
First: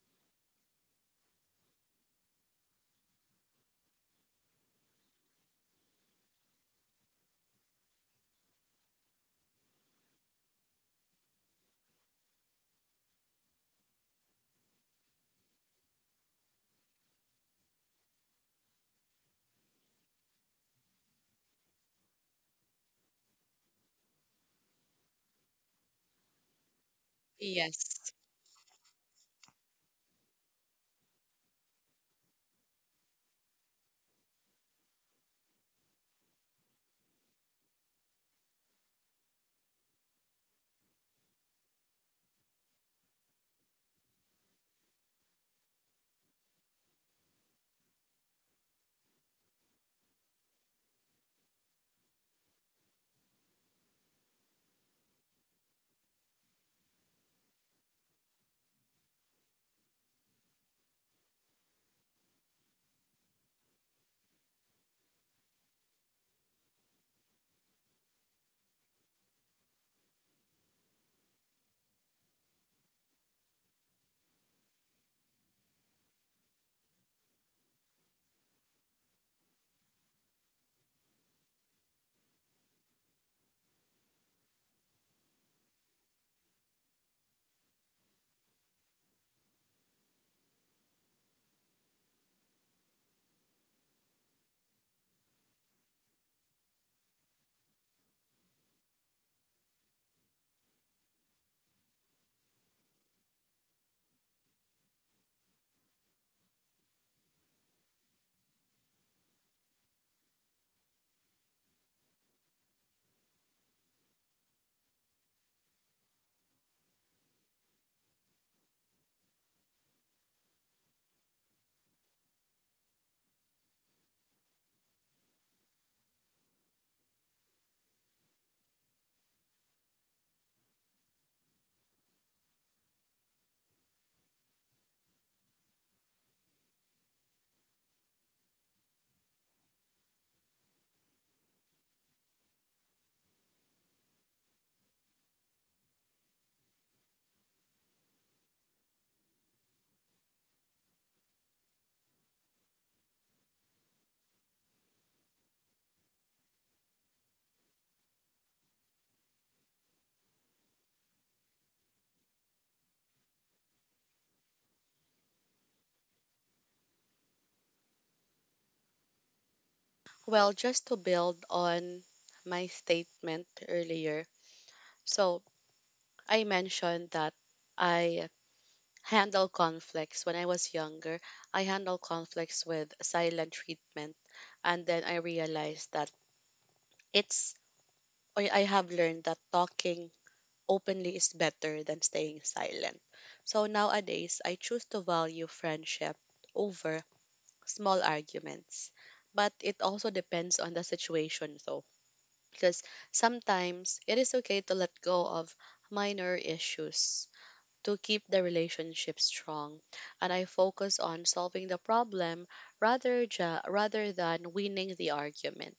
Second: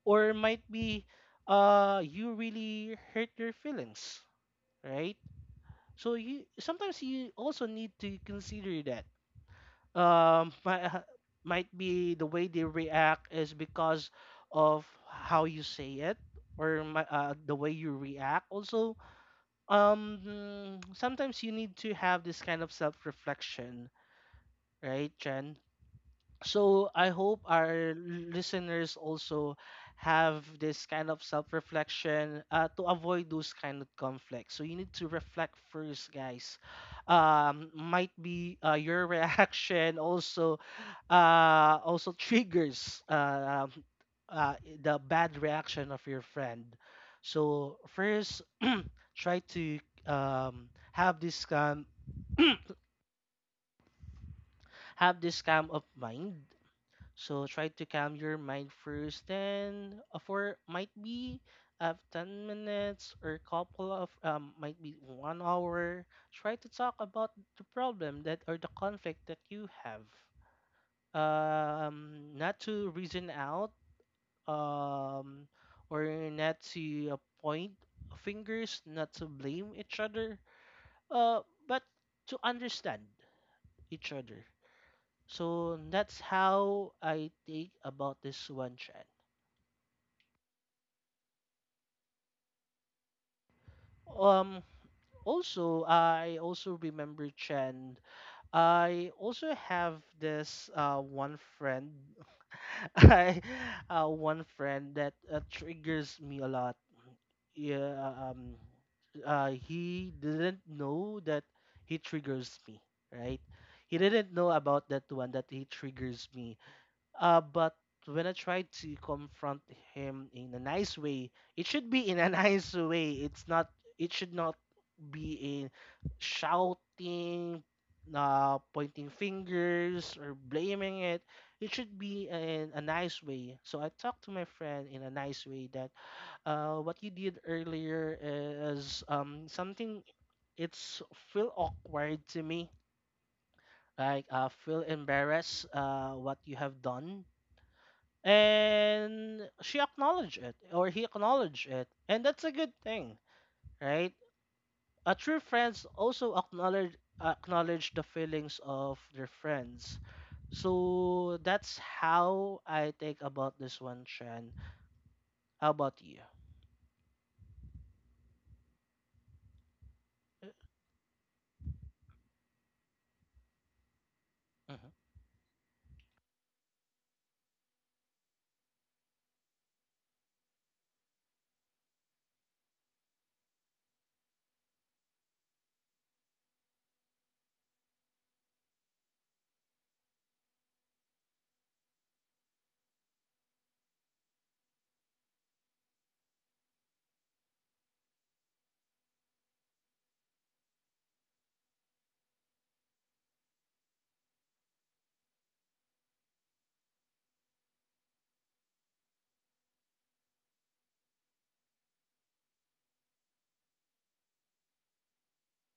[SPEAKER 2] or might be you really hurt your feelings, right? So you sometimes you also need to consider that um might, might be the way they react is because of how you say it or the way you react also um hmm, sometimes you need to have this kind of self reflection, right, Chen? So I hope our
[SPEAKER 1] Yes.
[SPEAKER 2] listeners also have this kind of self-reflection to avoid those kind of conflicts. So you need to reflect first, guys. Might be your [LAUGHS] reaction also also triggers uh, the bad reaction of your friend. So first, try to have this calm [CLEARS THROAT] have this calm of mind. So try to calm your mind first. Then for might be 10 minutes or couple of might be 1 hour. Try to talk about the problem that or the conflict that you have. Not to reason out, um, or not to point fingers, not to blame each other, uh, but to understand each other. So that's how I think about this one, Chan. Um, Also, I also remember Chen. I also have this one friend, [LAUGHS] I one friend that triggers me a lot. Yeah, he didn't know that he triggers me, right? He didn't know about that one that he triggers me. But when I tried to confront him in a nice way, it should be in a [LAUGHS] nice way. It's not. It should not be in shouting, pointing fingers or blaming it. It should be in a nice way. So I talked to my friend in a nice way that what you did earlier is something. It's feel awkward to me. Like feel embarrassed. What you have done, and she acknowledged it, or he acknowledged it, and that's a good thing, right? A true friends also acknowledge acknowledge the feelings of their friends. So that's how I think about this one, Shan. How about you?
[SPEAKER 1] Well, just to build on my statement earlier.
[SPEAKER 2] Mhm.
[SPEAKER 1] So I mentioned that I handle conflicts when I was younger. I handle conflicts with silent treatment. And then I realized that it's, or I have learned that talking openly is better than staying silent. So nowadays, I choose to value friendship over small arguments. But it also depends on the situation, though, because sometimes it is okay to let go of minor issues to keep the relationship strong. And I focus on solving the problem rather than winning the argument.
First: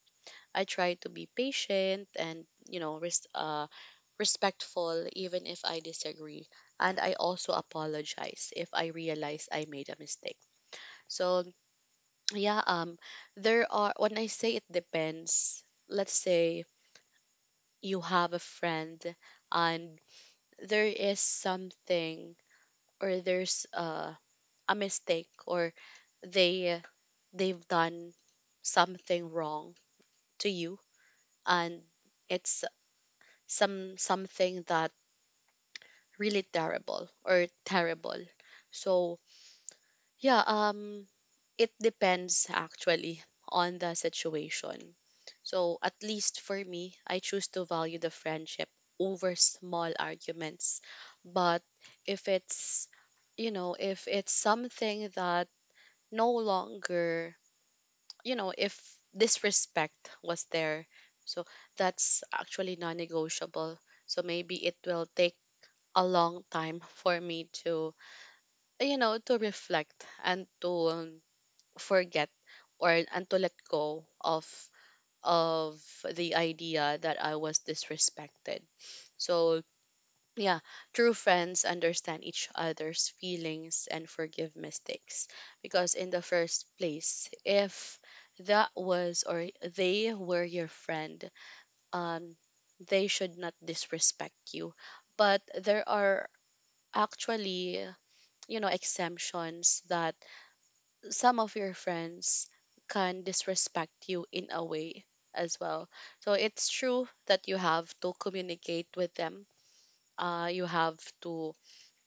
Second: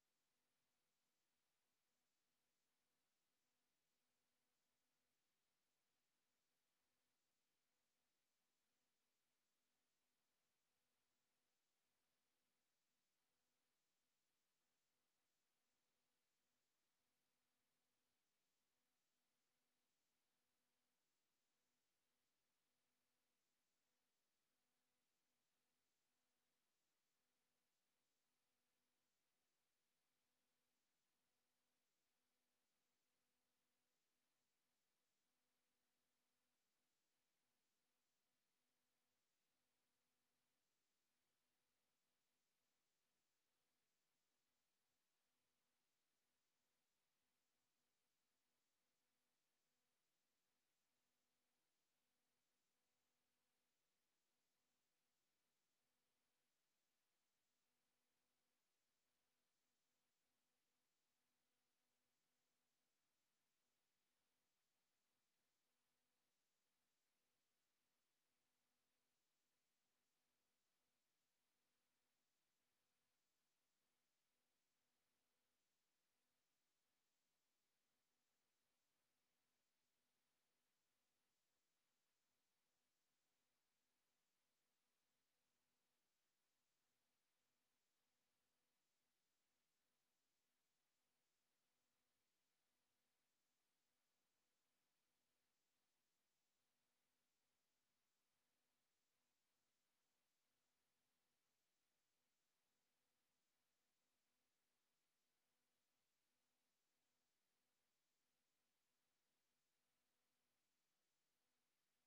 [SPEAKER 1] I try to be patient and, you know, respectful even if I disagree. And I also apologize if I realize I made a mistake. So, yeah, there are, when I say it depends, let's say you have a friend, and there is something, or there's a mistake, or they, they've done something wrong to you, and it's some something that really terrible or terrible. So yeah, it depends actually on the situation. So at least for me, I choose to value the friendship over small arguments. But if it's, if it's something that no longer, you know, if this respect was there, so that's actually non negotiable. So maybe it will take a long time for me to, to reflect and to forget, or and to let go of of the idea that I was disrespected. So yeah, true friends understand each other's feelings and forgive mistakes. Because, in the first place, if that was, or they were your friend, um, they should not disrespect you. But there are actually, you know, exemptions that some of your friends can disrespect you in a way as well. So, it's true that you have to communicate with them. You have to,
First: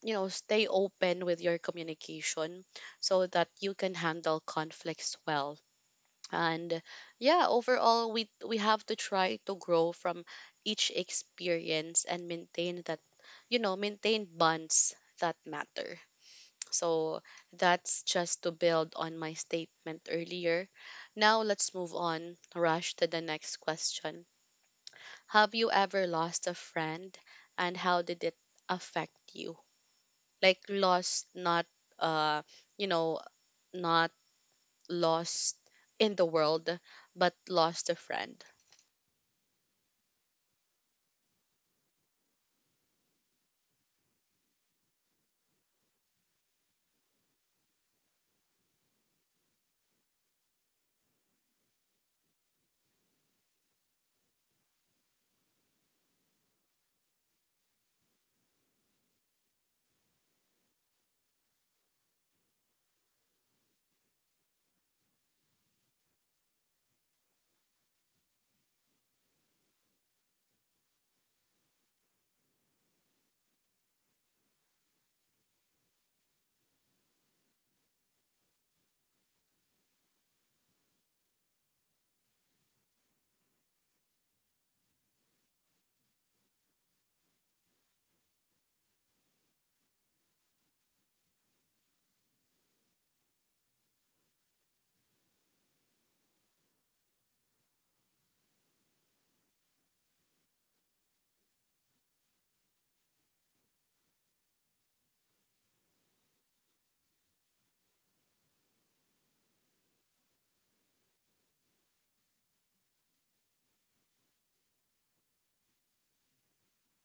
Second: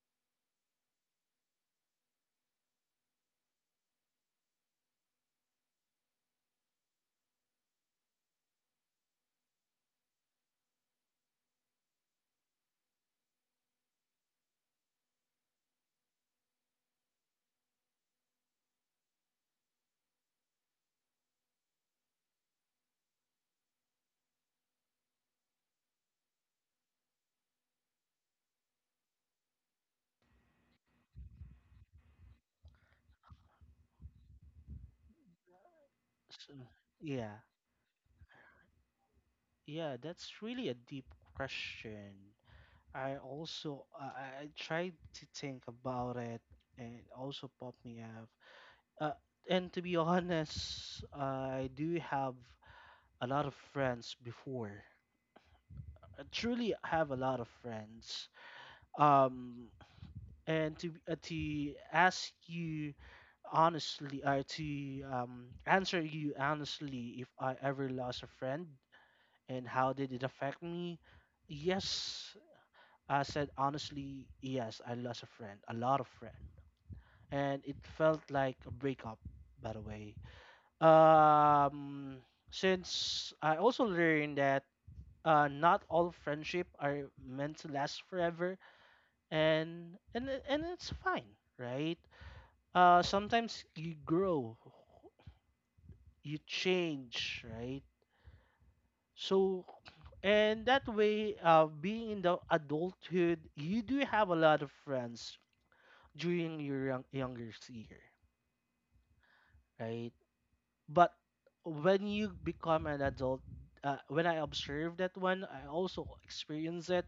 [SPEAKER 1] stay open with your communication, so that you can handle conflicts well. And yeah, overall we have to try to grow from each experience and maintain that, maintain bonds that matter. So that's just to build on my statement earlier. Now let's move on, Rush, to the next question. Have you ever lost a friend, and how did it affect you? Like lost, not uh you know not lost in the
[SPEAKER 2] So,
[SPEAKER 1] world, but
[SPEAKER 2] yeah,
[SPEAKER 1] lost a friend.
[SPEAKER 2] yeah, that's really a deep question. I also I tried to think about it, and it also popped me up. Uh, and to be honest, I do have a lot of friends before. I truly have a lot of friends. Um, and to ask you honestly, to answer you honestly, if I ever lost a friend and how did it affect me? Yes, I said honestly, yes, I lost a friend, a lot of friend, and it felt like a breakup, by the way. Um, since I also learned that not all friendship are meant to last forever, and it's fine, right? Sometimes you grow, you change, right? So, and that way, being in the adulthood, you do have a lot of friends during your younger year, right? But when you become an adult, when I observed that one, I also experienced it.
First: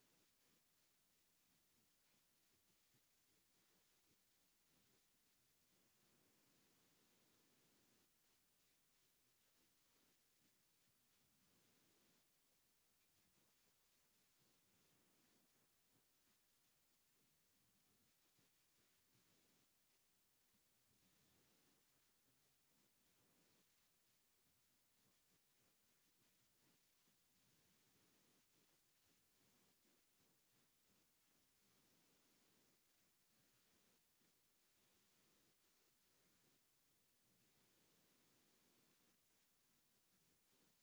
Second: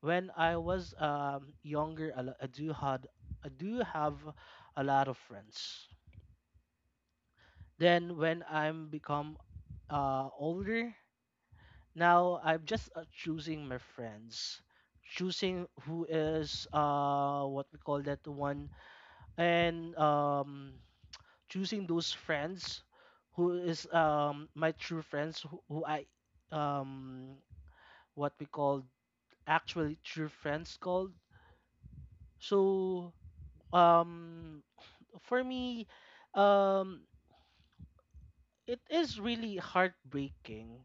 [SPEAKER 2] When I was younger, I, l- I do had I do have a lot of friends. Then when I'm become older, now I'm just choosing my friends, choosing who is what we call that one. And choosing those friends who is my true friends, who I, um what we called, actually true friends called. So, um for me, um it is really heartbreaking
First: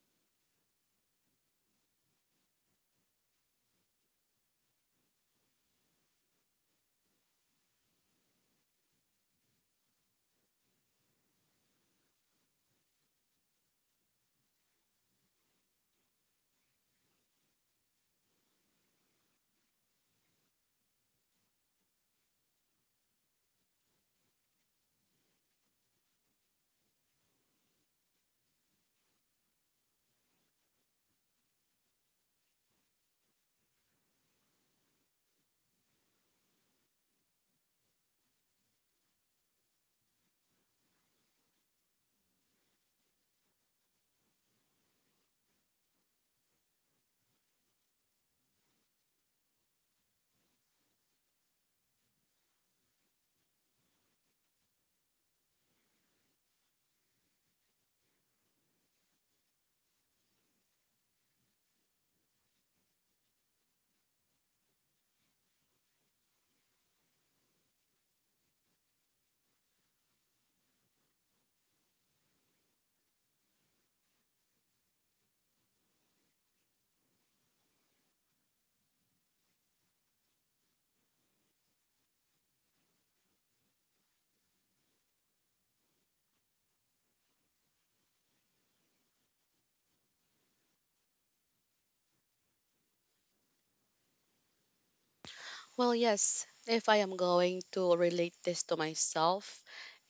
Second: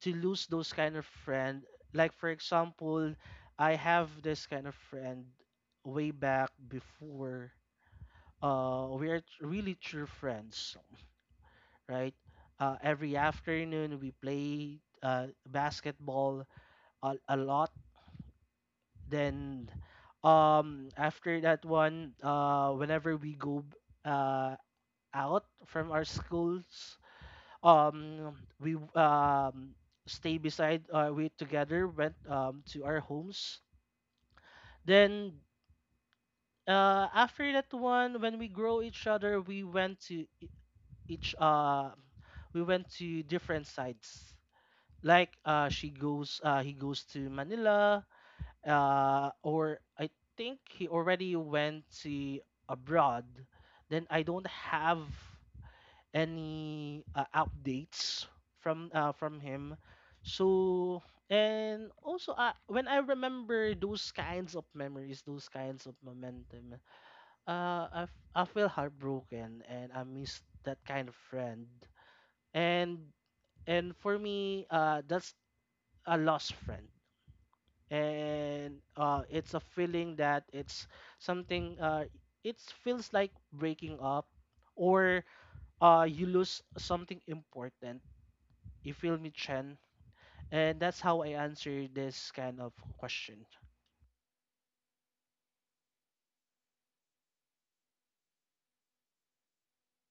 [SPEAKER 2] to lose those kind of friend. Like for example, I have this kind of friend way back before. We are really true friends, right? Every afternoon we play basketball a lot. Then, after that one, whenever we uh, out from our schools, um, we w- um, stay beside, we together went to our homes. Then, after that one, when we grow each other, we went to each, we went to different sides, like she goes he goes to Manila, or I think he already went to abroad. Then I don't have any updates from him, so. And also, when I remember those kinds of memories, those kinds of momentum, I feel heartbroken and I miss that kind of friend. And and for me, that's a lost friend. And it's a feeling that it's something, it feels like breaking up, or you lose something important. You feel me, Chen? And that's how I answer this kind of question.
[SPEAKER 1] Well, yes, if I am going to relate this to myself,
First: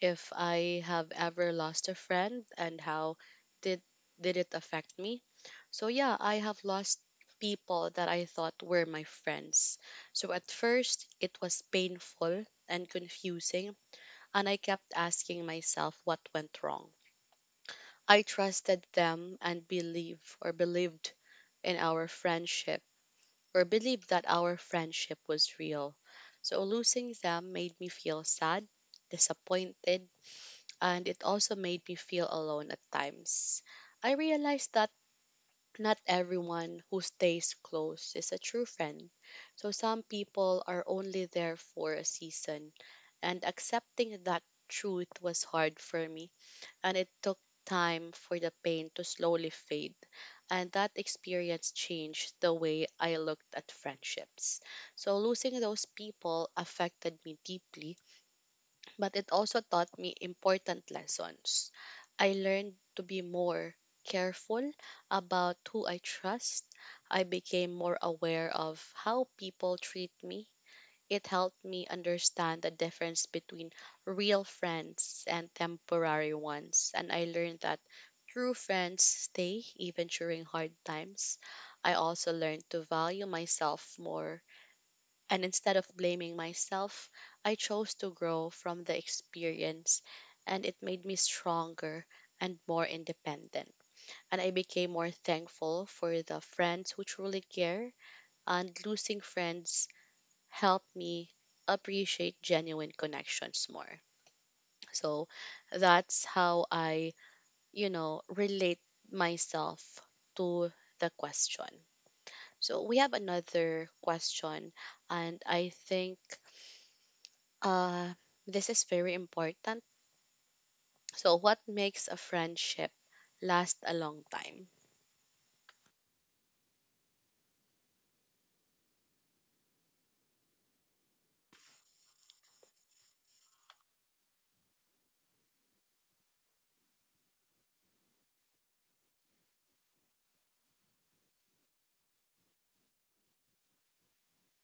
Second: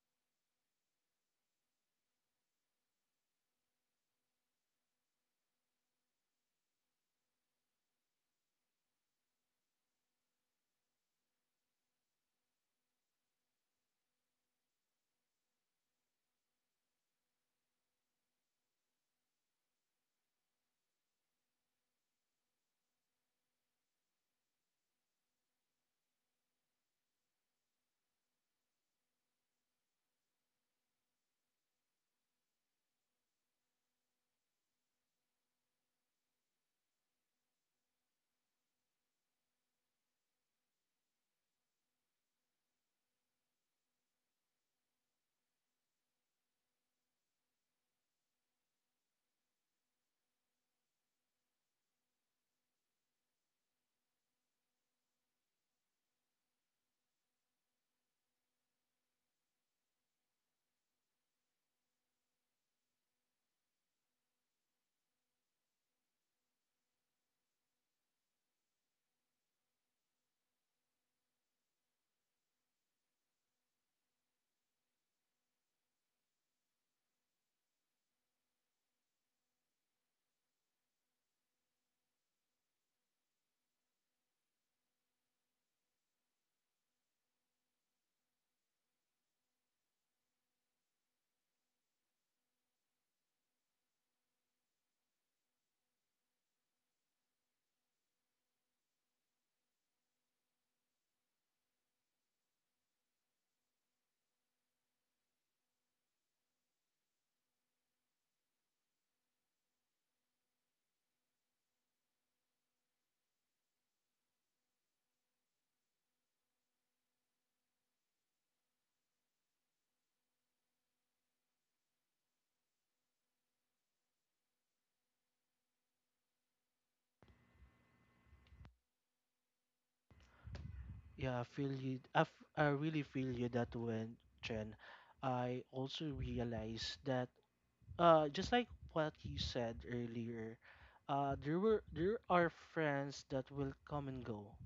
[SPEAKER 1] if I have ever lost a friend and how did did it affect me. So yeah, I have lost people that I thought were my friends. So at first it was painful and confusing, and I kept asking myself what went wrong. I trusted them and believed in our friendship, or believed that our friendship was real. So losing them made me feel sad, disappointed, and it also made me feel alone at times. I realized that not everyone who stays close is a true friend. So some people are only there for a season, and accepting that truth was hard for me, and it took time for the pain to slowly fade. And that experience changed the way I looked at friendships. So losing those people affected me deeply, but it also taught me important lessons. I learned to be more careful about who I trust. I became more aware of how people treat me. It helped me understand the difference between real friends and temporary ones, and I learned that true friends stay even during hard times. I also learned to value myself more, and instead of blaming myself, I chose to grow from the experience, and it made me stronger and more independent. And I became more thankful for the friends who truly care, and losing friends helped me appreciate genuine connections more. So that's how I, relate myself to the question. So we have another question, and I think uh, this is very important. So, what makes a friendship last a long time?
[SPEAKER 2] Yeah, I feel you. I really feel you, that when, Chen, I also realize that, just like what you said earlier, there are friends that will come and go,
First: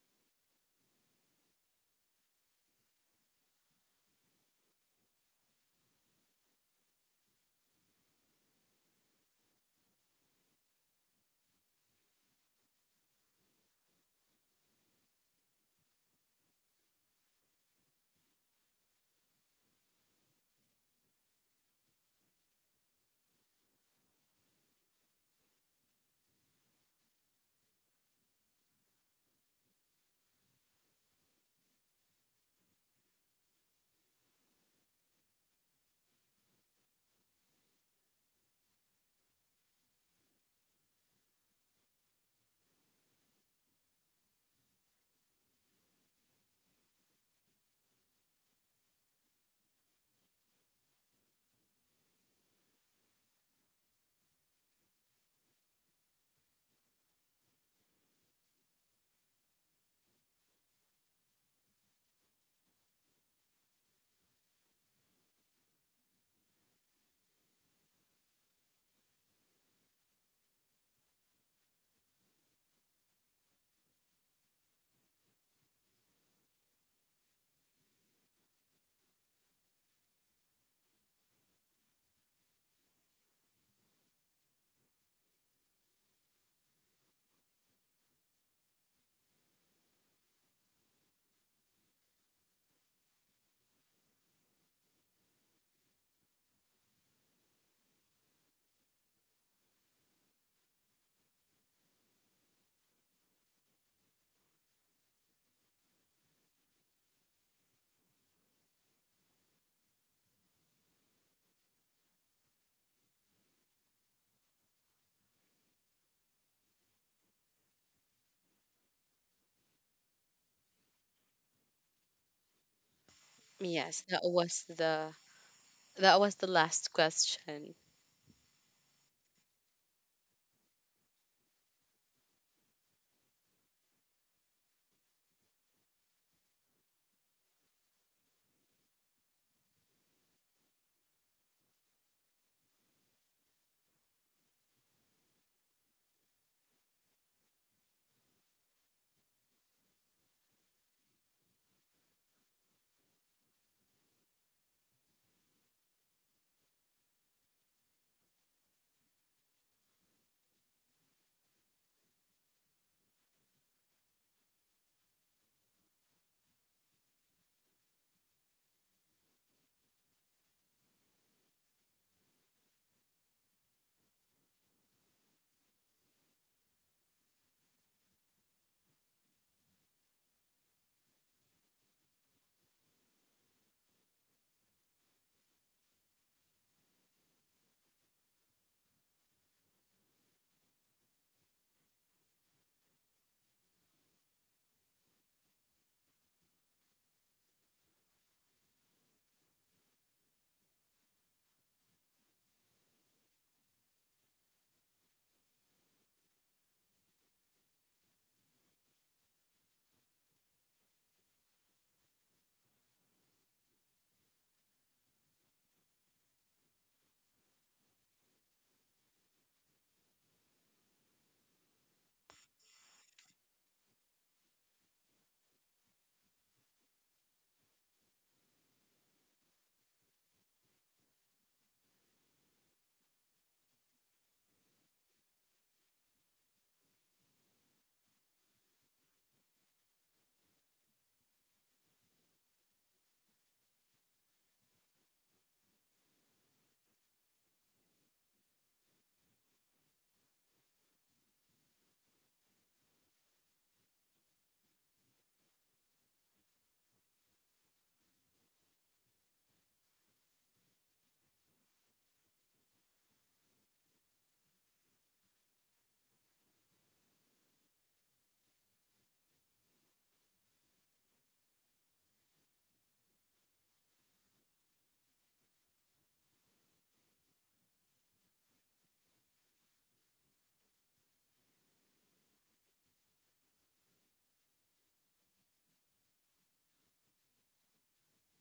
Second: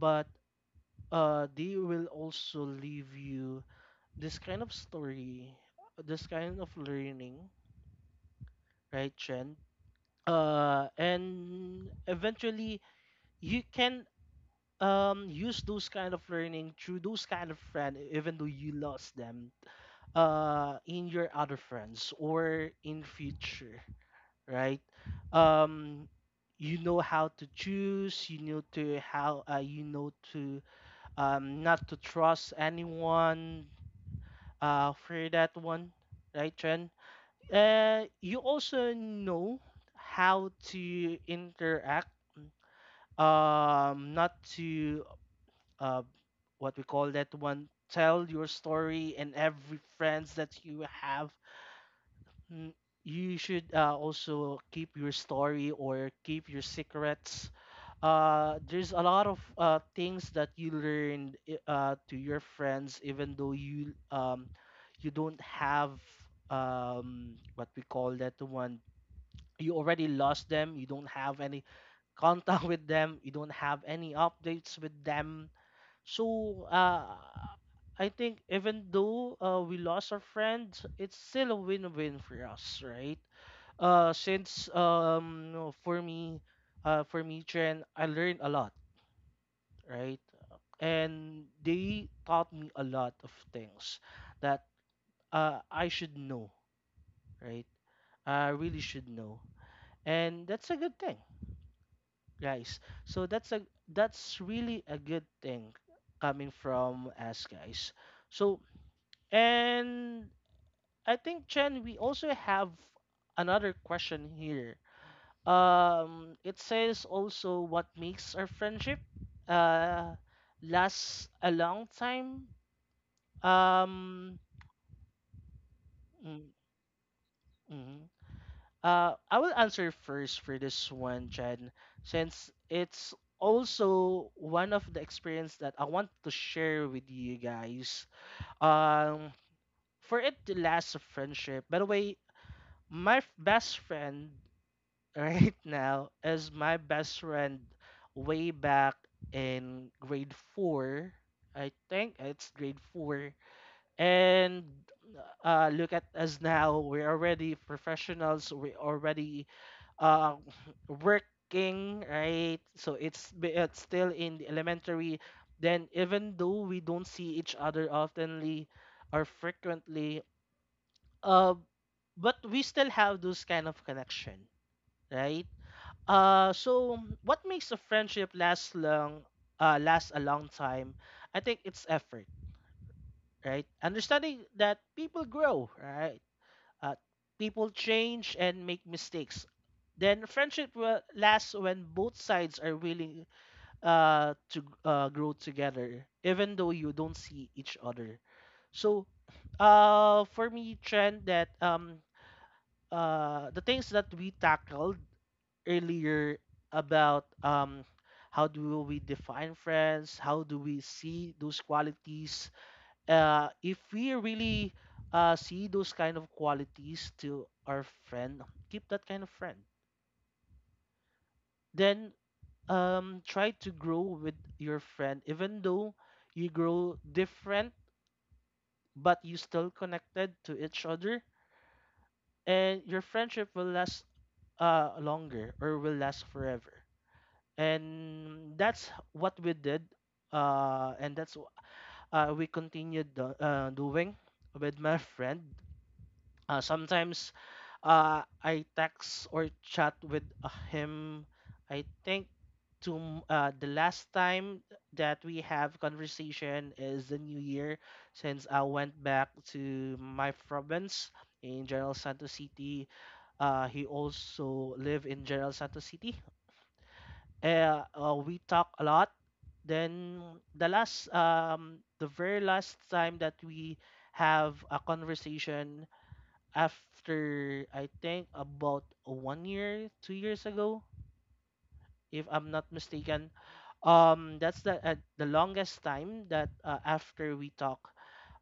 [SPEAKER 2] but they will also leave you this kind of story, this kind of learning, right, Chen? And eventually you can use those kind of learning through those kind of friend, even though you lost them, in your other friends or in future, right? um you know how to choose, you know to how, you know to, not to trust anyone, for that one, right, Chen? You also know how to interact, not to, uh, what we call that one, tell your story and every friends that you have. Mm. You should also keep your story or keep your secrets. There's a lot of things that you learned to your friends, even though you, you don't have, what we call that one, you already lost them. You don't have any contact [LAUGHS] with them, you don't have any updates with them, so, I think even though, we lost our friends, it's still a win-win for us, right? Since, for me, Chen, I learned a lot, right? And they taught me a lot of things that, I should know, right? I really should know, and that's a good thing, guys. So that's really a good thing coming from us, guys. So, and I think, Chen, we also have another question here. It says also, what makes our friendship uh last a long time.
[SPEAKER 1] Yes,
[SPEAKER 2] Um,
[SPEAKER 1] that was the
[SPEAKER 2] Mm,
[SPEAKER 1] last question.
[SPEAKER 2] mhm. I will answer first for this one, Chen, since it's also one of the experience that I want to share with you guys. Um, for it to last a friendship. By the way, best friend [LAUGHS] right now is my best friend way back in grade four. I think it's grade four. And look at us now, we're already professionals, we already uh, [LAUGHS] working, right? So, it's still in the elementary. Then even though we don't see each other oftenly or frequently, uh, but we still have those kind of connection, right? So what makes a friendship last a long time? I think it's effort, right? Understanding that people grow, right? Uh, People change and make mistakes. Then friendship will last when both sides are willing, to, grow together, even though you don't see each other. So, for me, trend that, the things that we tackled earlier about, how do we define friends, how do we see those qualities, if we really, see those kind of qualities to our friend, keep that kind of friend. Then, try to grow with your friend, even though you grow different, but you still connected to each other, and your friendship will last, longer or will last forever. And that's what we did, and we doing with my [LAUGHS] friend. Sometimes, I text or chat with, him. I think the last time that we have conversation is the new year, since I went back to my province in General Santos City. He also live in General Santos City. We talk a lot. Then the very last time that we have a conversation, after I think about 1 year, 2 years ago, if I'm not mistaken. That's the, the longest time that, after we talk,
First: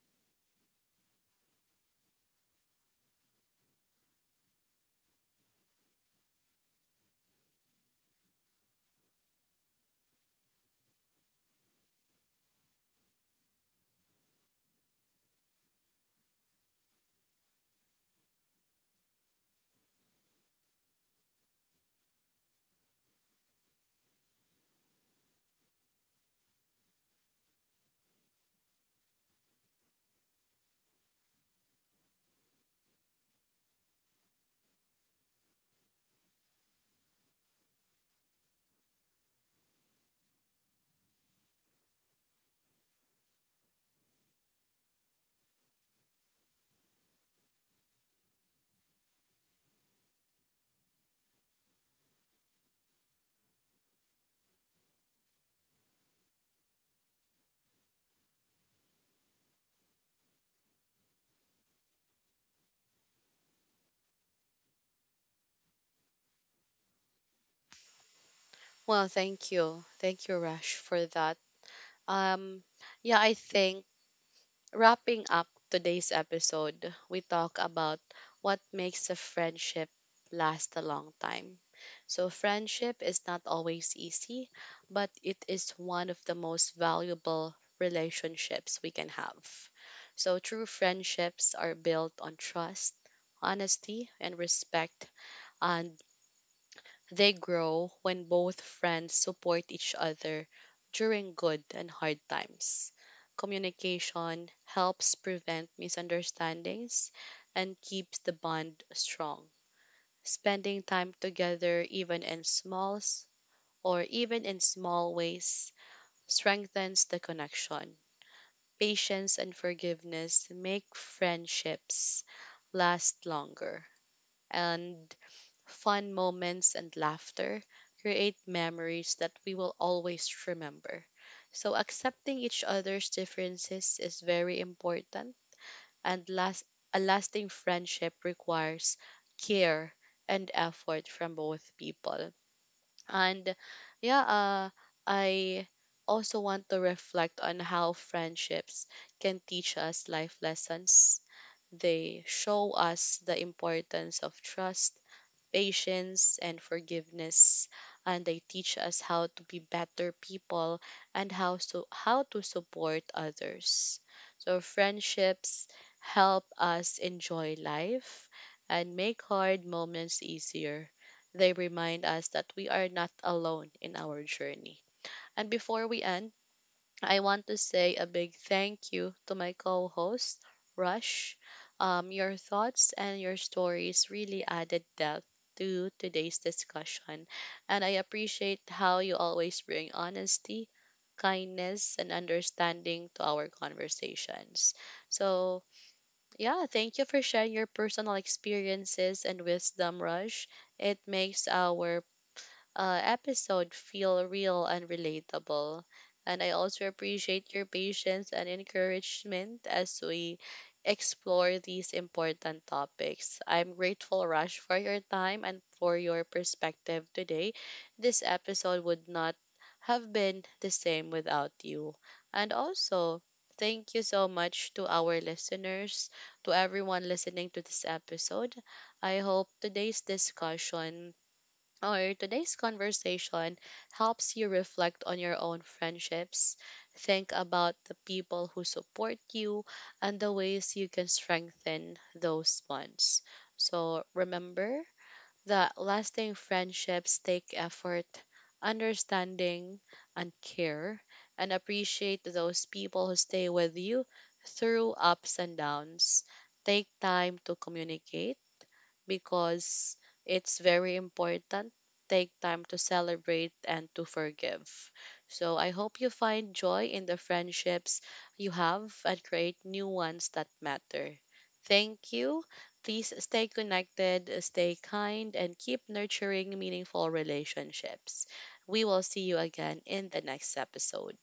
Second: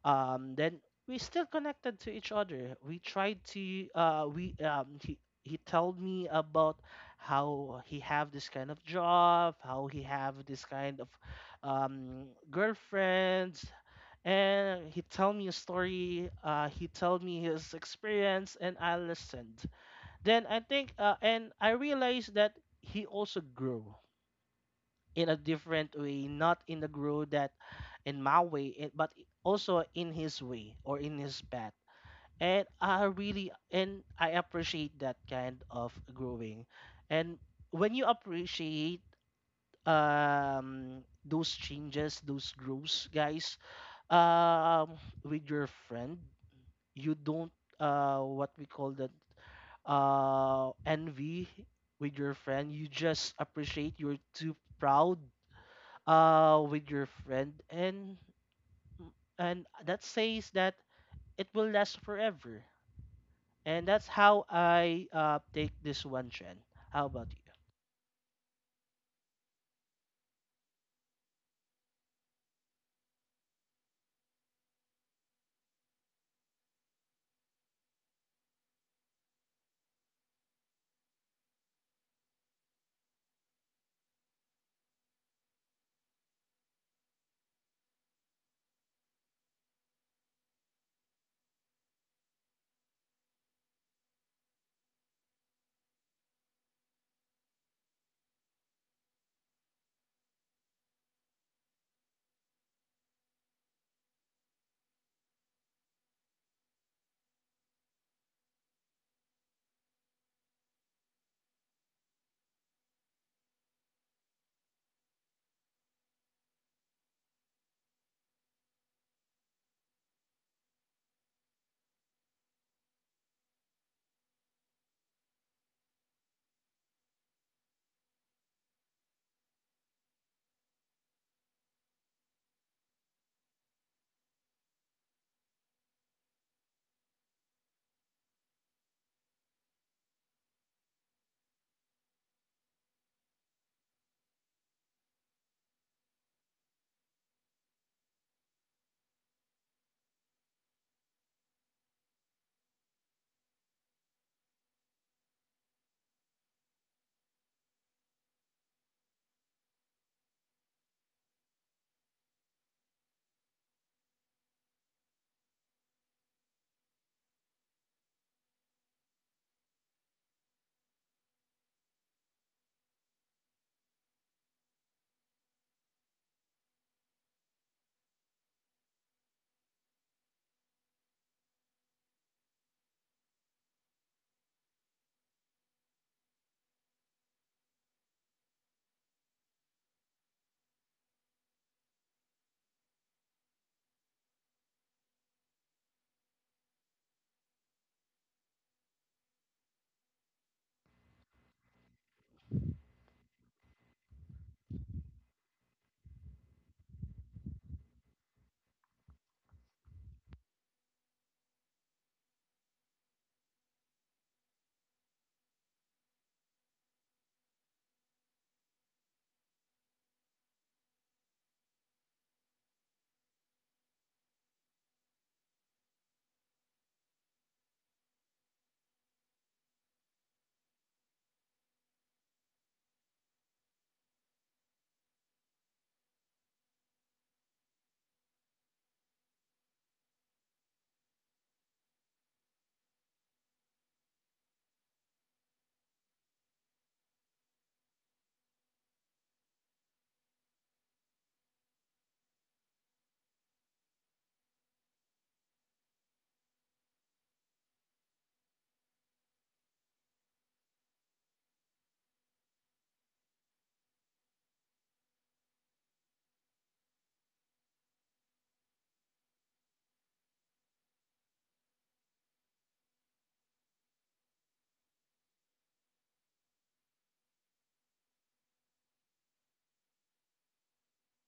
[SPEAKER 2] then we still connected to each other. We tried to, we he told me about how he have this kind of job, how he have this kind of girlfriends, and he tell me a story he told me his experience and I listened. Then I think, and I realized that he also grew in a different way, not in the grow that in my way, it, but also in his way or in his path. And I appreciate that kind of growing. And when you appreciate those changes, those growths, guys, um with your friend, you don't, what we call that, envy with your friend. You just appreciate, you're too proud with your friend, and that says that it will last forever. And that's how I take this one, trend. How about you?
[SPEAKER 1] Well, thank you, Rush, for that. Um, yeah, I think wrapping up today's episode, we talk about what makes a friendship last a long time. So, friendship is not always easy, but it is one of the most valuable relationships we can have. So, true friendships are built on trust, honesty, and respect. And they grow when both friends support each other during good and hard times. Communication helps prevent misunderstandings and keeps the bond strong. Spending time together even in small or even in small ways strengthens the connection. Patience and forgiveness make friendships last longer, and fun moments and laughter create memories that we will always remember. So accepting each other's differences is very important, and last a lasting friendship requires care and effort from both people. And yeah, I also want to reflect on how friendships can teach us life lessons. They show us the importance of trust, patience, and forgiveness. And they teach us how to be better people and how to support others. So, friendships help us enjoy life and make hard moments easier. They remind us that we are not alone in our journey. And before we end, I want to say a big thank you to my co host, Rush. Your thoughts and your stories really added depth to today's discussion, and I appreciate how you always bring honesty, kindness, and understanding to our conversations. So, yeah, thank you for sharing your personal experiences and wisdom, Rush. It makes our episode feel real and relatable. And I also appreciate your patience and encouragement as we explore these important topics. I'm grateful, Rush, for your time and for your perspective today. This episode would not have been the same without you. And also, thank you so much to our listeners, to everyone listening to this episode. I hope today's discussion or today's conversation helps you reflect on your own friendships, think about the people who support you, and the ways you can strengthen those bonds. So remember that lasting friendships take effort, understanding, and care, and appreciate those people who stay with you through ups and downs. Take time to communicate because it's very important. Take time to celebrate and to forgive. So I hope you find joy in the friendships you have and create new ones that matter. Thank you. Please stay connected, stay kind, and keep nurturing meaningful relationships. We will see you again in the next episode.